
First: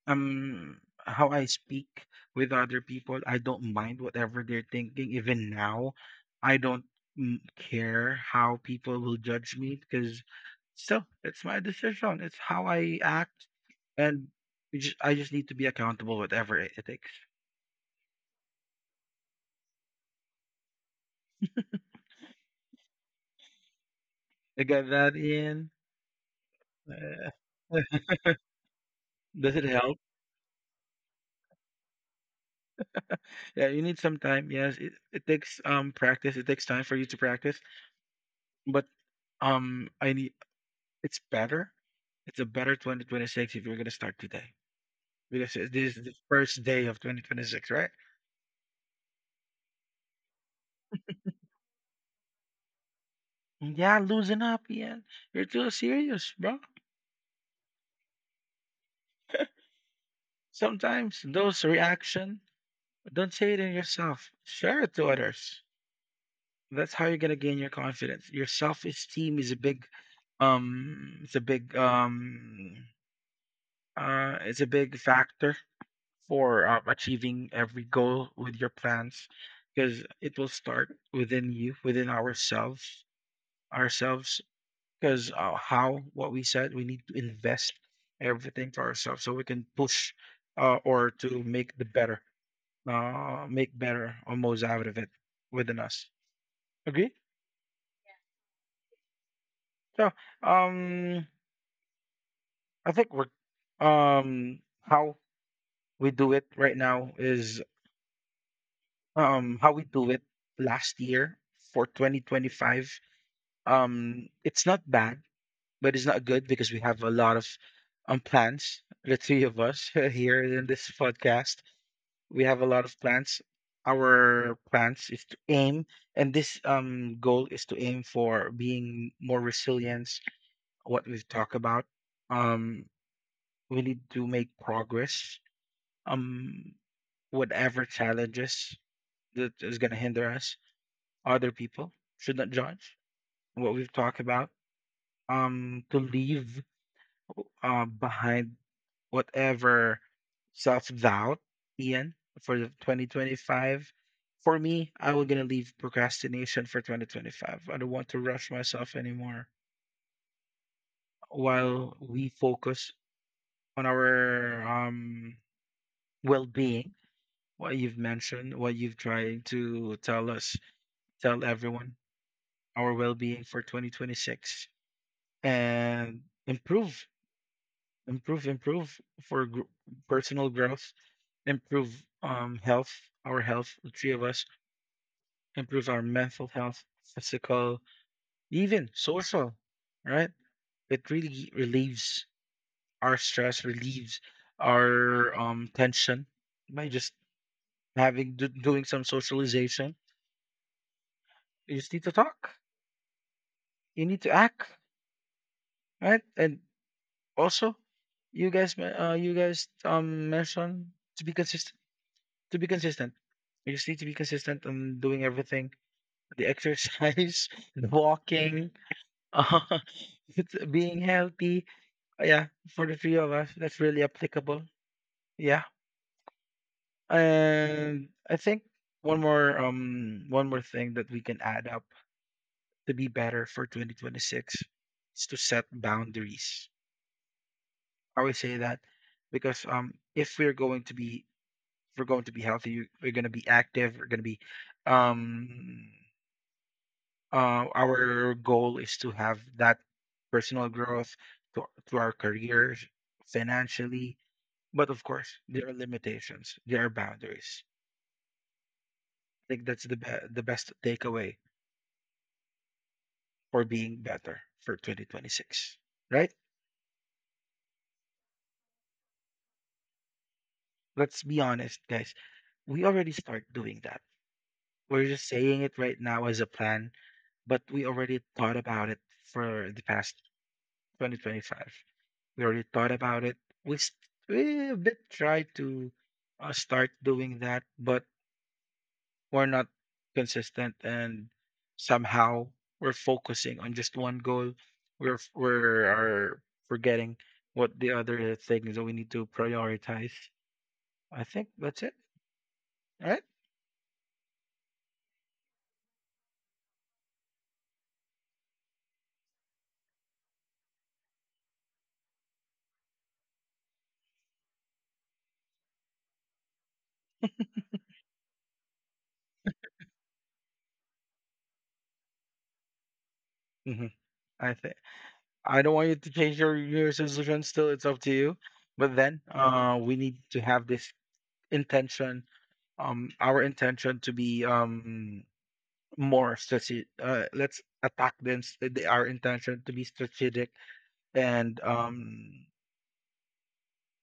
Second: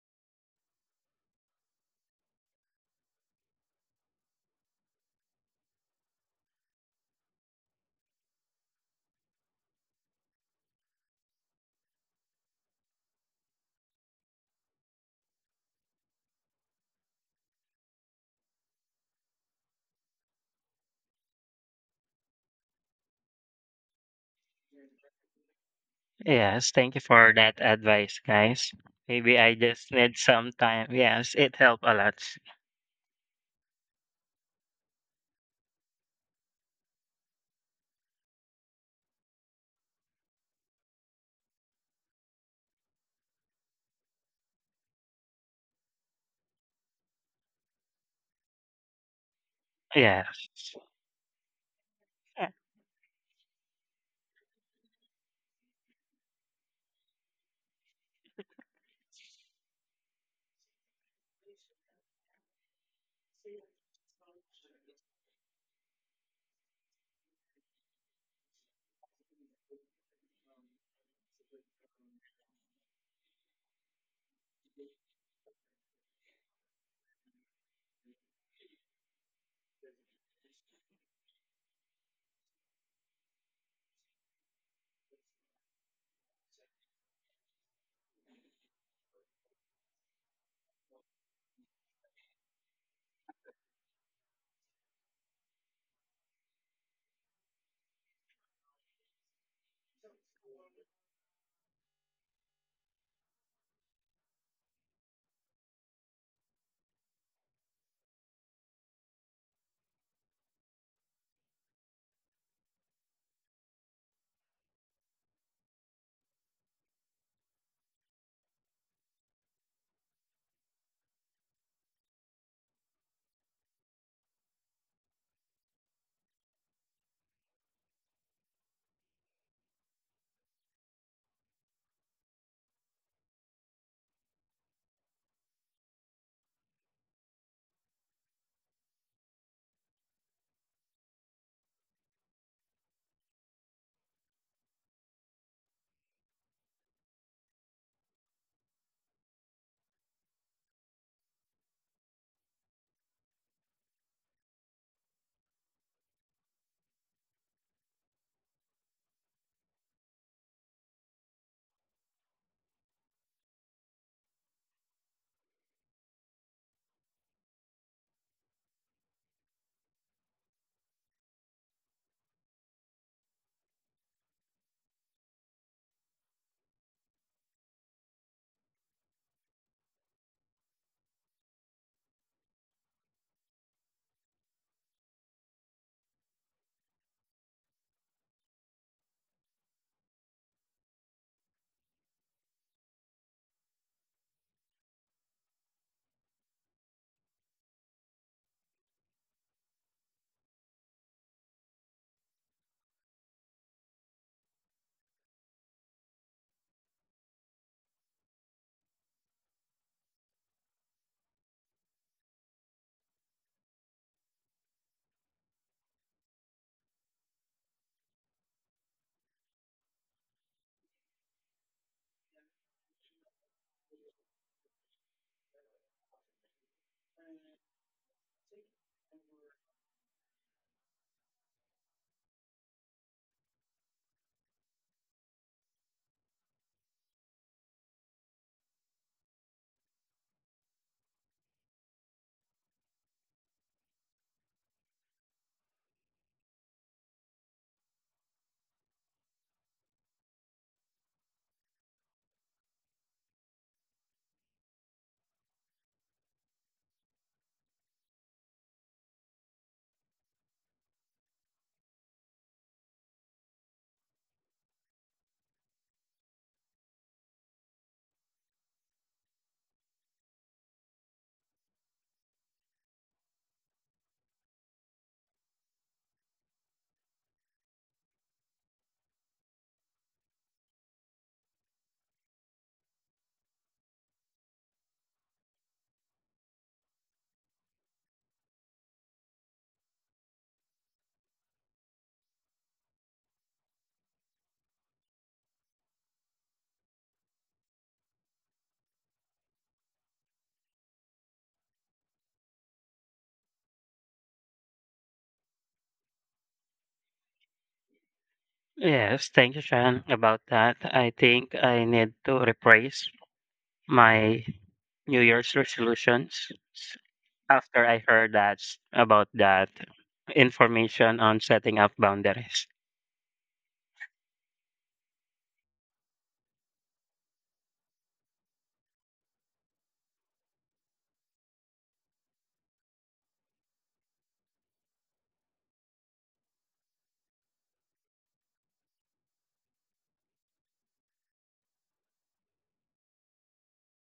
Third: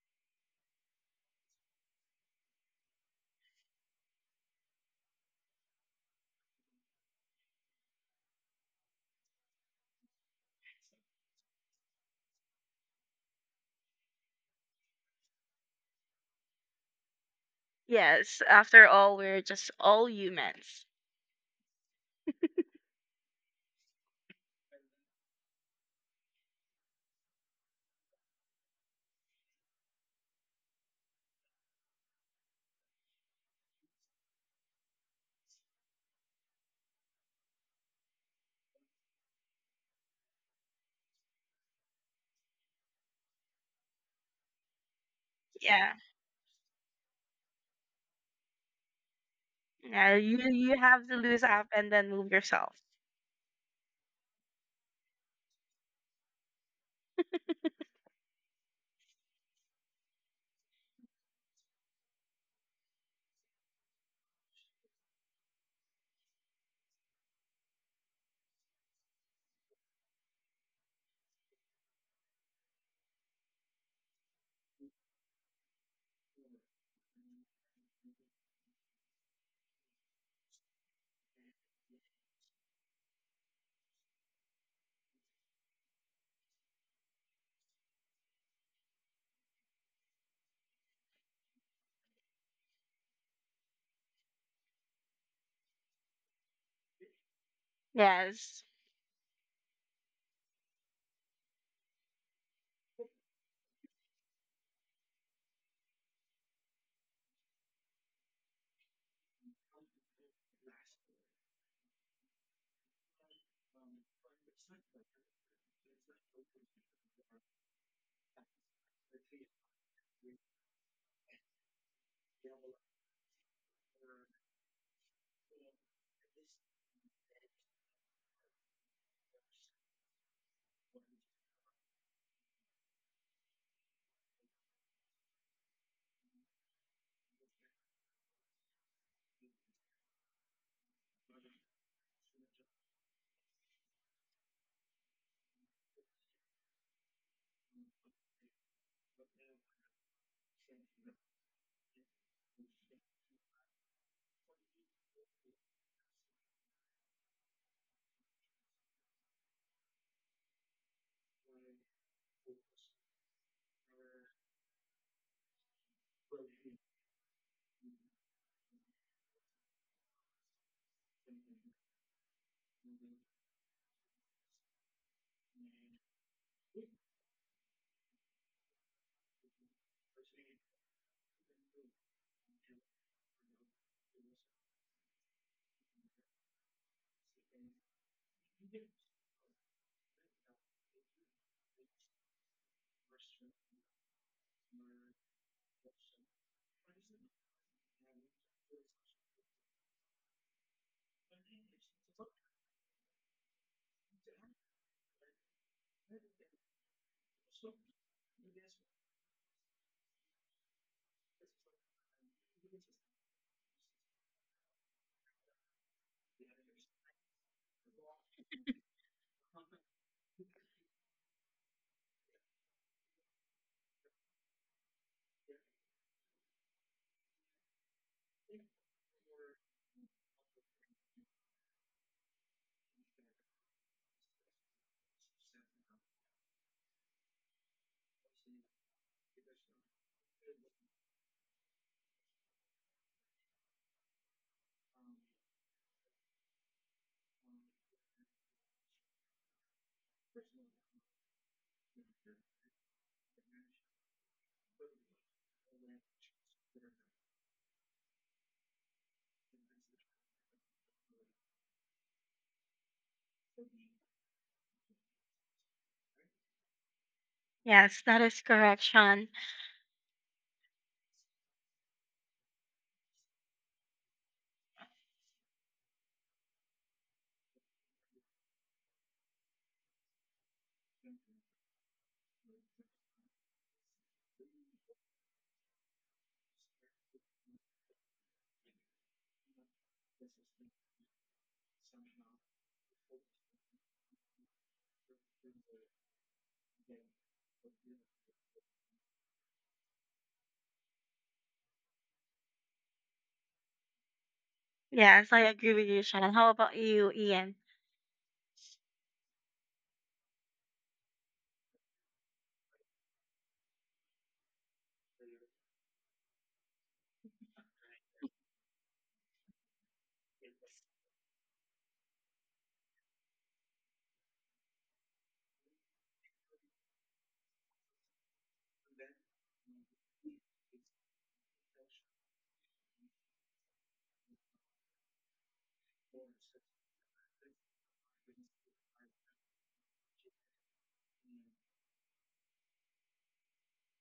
um, how I speak with other people, I don't mind whatever they're thinking. Even now, I don't, care how people will judge me, because still, it's my decision. It's how I act, and I just need to be accountable whatever it takes. Yes, after all, we're just all humans. I got that in. Yes, thank you for that Uh, advice, guys. Maybe I does it just help? need some time. Yes, it helped a lot. Yeah, you need some time. Yes, it takes practice. It takes time for you to practice. But I need. It's better. It's a better 2026 if you're gonna start today, because Yeah, this is the first day of 2026, right? yeah. You Yes. you have to lose up and then move Yeah. yourself. Yeah, losing up, Ian. You're too serious, bro. Sometimes those reaction. Don't say it in yourself. Share it to others. That's how you're gonna gain your confidence. Your self-esteem is a big um. It's a big um. It's a big factor for achieving every goal with your plans, because it will start within you, within ourselves, because how what we said, we need to invest everything to ourselves so we can push, or to make the better, make better almost out of it within us. Agree? Yes, So, um I think we're how we do it right now is how we do it last year, for 2025. It's not bad, but it's not good, because we have a lot of plans. The three of us here in this podcast, we have a lot of plans. Our plans is to aim, and this goal is to aim for being more resilient. What we've talked about, um, we need to make progress. Um, Whatever challenges that is gonna hinder us, other people should not judge what we've talked about. To leave behind whatever self doubt, Ian, for the 2025. For me, I will gonna leave procrastination for 2025. I don't want to rush myself anymore. While we focus on our well being, what you've mentioned, what you've tried to tell us, tell everyone, our well being for 2026, and improve, improve, for personal growth, improve health, our health, the three of us. Improve our mental health, physical, even social, right? It really relieves our stress, relieves our tension by just doing some socialization. You just need to talk. You need to act, right? And also, you guys, you guys mentioned to be consistent. To be consistent, you just need to be consistent on doing everything: the exercise, the walking, uh, it's being healthy. Yeah, for the three of us, that's really applicable. Yeah, and I think one more thing that we can add up to be better for 2026 is to set boundaries. I always say that, because if we're going to be if we're going to be healthy, we're going to be active, we're going to be um our goal is to have that personal growth to, to our careers, financially. But of course there are limitations, there are boundaries. I think that's the best takeaway for being better for 2026, right? yes, that is correct, Sean. Let's be honest guys, we already start doing that. We're just saying it right now as a plan, but we already thought about it for the past 2025. We already thought about it. We s- we a bit try to start doing that, but we're not consistent, and somehow we're focusing on just one goal. We're f- we're are forgetting what the other things that we need to prioritize. I think that's it, right? Yes, I agree with you, Sean. How about you, Ian? Yes, thank you, Sean, about that. I think I need to rephrase my New Year's resolutions after I heard that about that information on setting up boundaries. Mm-hmm. I think I don't want you to change your New Year's resolution. Still, it's up to you. But then, we need to have this intention, our intention, to be more strategic. Let's attack them. They are intention to be strategic, and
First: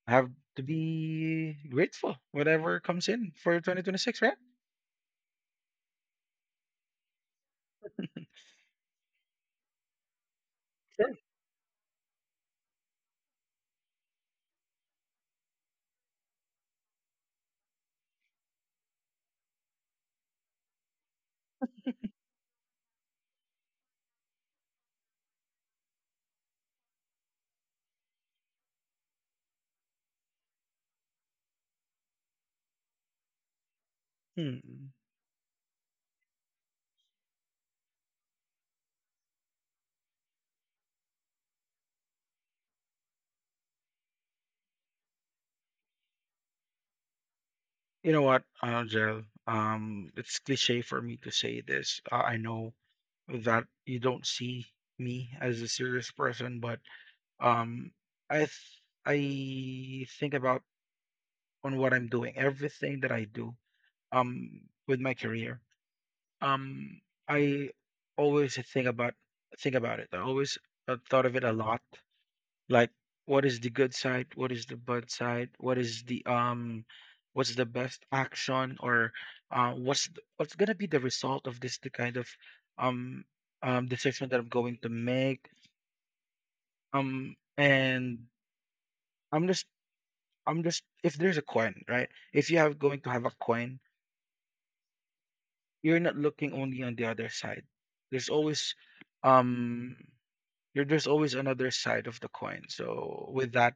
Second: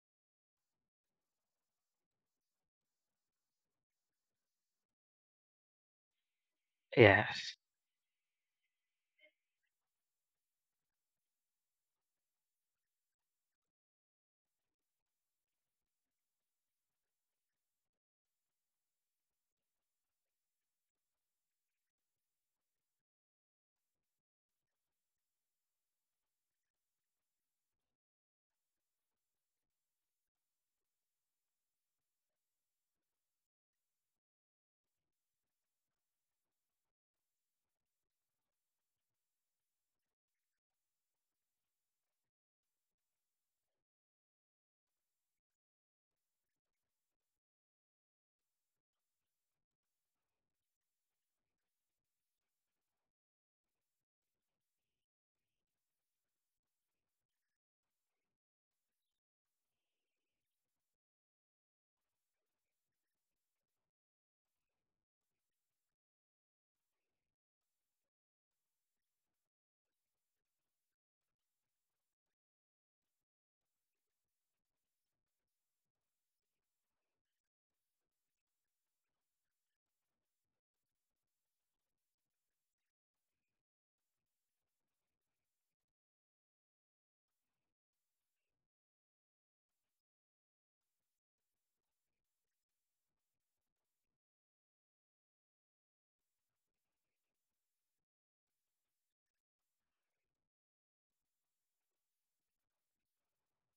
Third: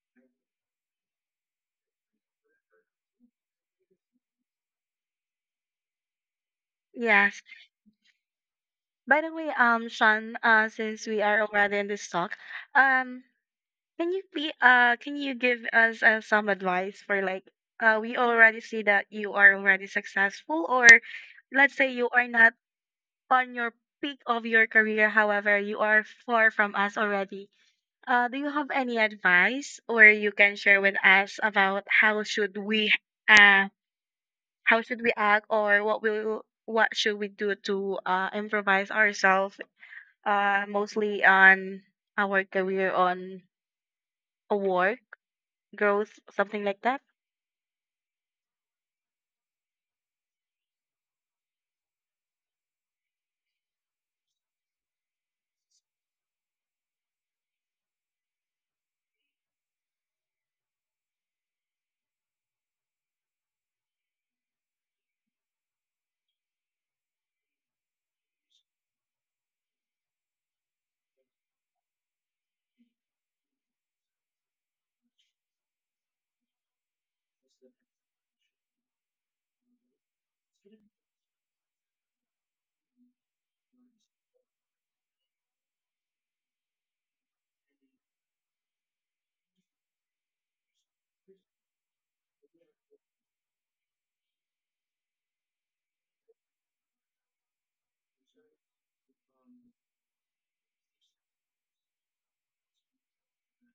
have to be grateful whatever comes in for 2026, right? Yes. Yes. By the way, Sean, since Sure. we are already in this talk, um, can you be can you give us some advice for like, we already see that you are already successful, or let's say you are not on your peak of your career, however, you are far from us already. Do you have any advice or you can share with us about how should we uh, how Hmm. should we act, or what will what should we do to improvise ourselves, mostly on our career, on a work growth, something like that. You know what, Gerald? It's cliche for me to say this. I know that you don't see me as a serious person, but um, I think about on what I'm doing, everything that I do, um, with my career. Um, I always think about it. I always thought of it a lot. Like, what is the good side? What is the bad side? What is the what's the best action? Or what's gonna be the result of this? The kind of um decision that I'm going to make. And I'm just I'm just, if there's a coin, right? If you have going to have a coin, you're not looking only on the other side. There's always um there's always another side of the coin. So with that,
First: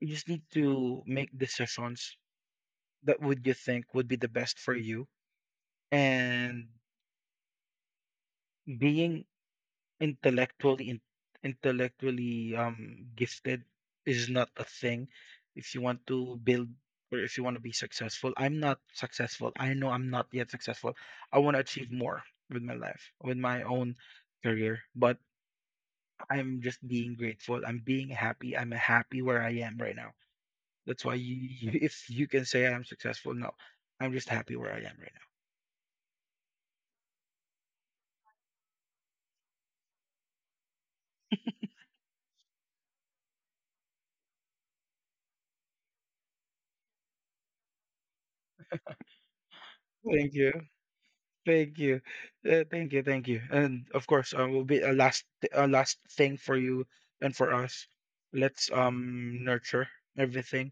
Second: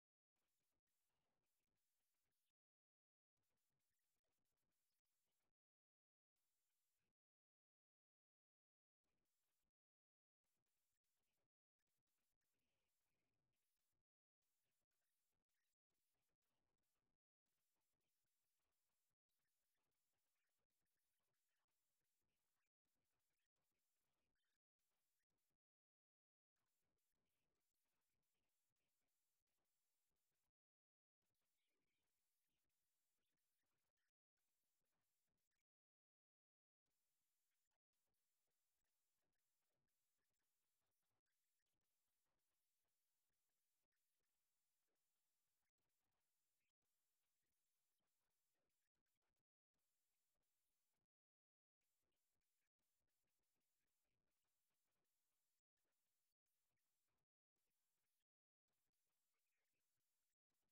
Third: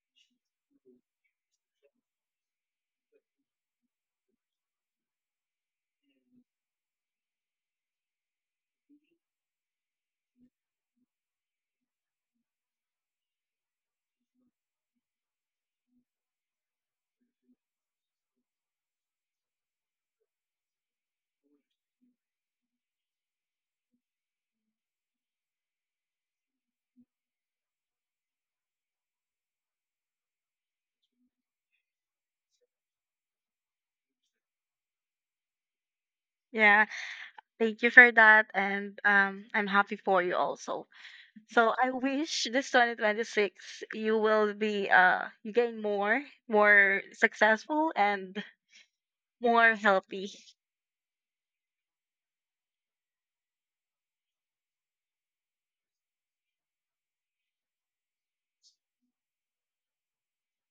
you just need to make decisions that would you think would be the best for you, and being intellectually in, intellectually gifted is not a thing. If you want to build or if you want to be successful, I'm not successful. I know I'm not yet successful. I want to achieve more with my life, with my own career. But I'm just being grateful. I'm being happy. I'm happy where I am right now. That's why you, if you can say I'm successful, no, I'm just happy where I am right now. Yeah, thank you for that, and I'm happy for you also. So I wish this 2026 you will be you gain more, more successful and more healthy. Thank you. Thank you. Thank you. Thank you. And of course, will be a last thing for you and for us. Let's nurture everything.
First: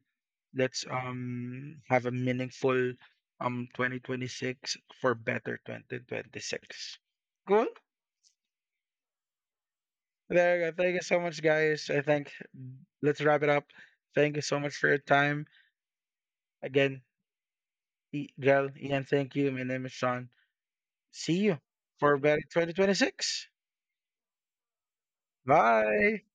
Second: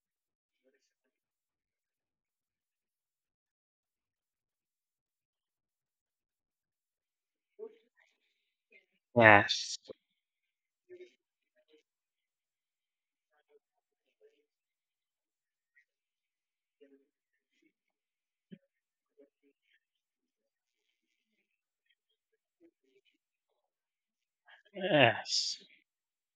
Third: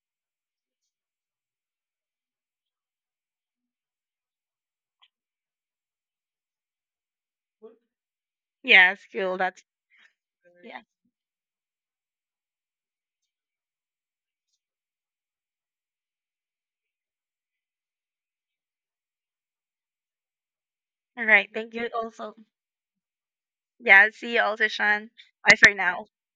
Let's have a meaningful 2026 for better 2026. Cool. Yes, cool. That's Yes. There you go. yeah. Thank you so much, guys. I think let's wrap it up. Thank you so much for your time. Again, Girl, Ian, thank you. My name is Sean. All See right. you Thank you for also. better 2026. Yeah. See you also, Sean. Bye Yes. for now. Bye.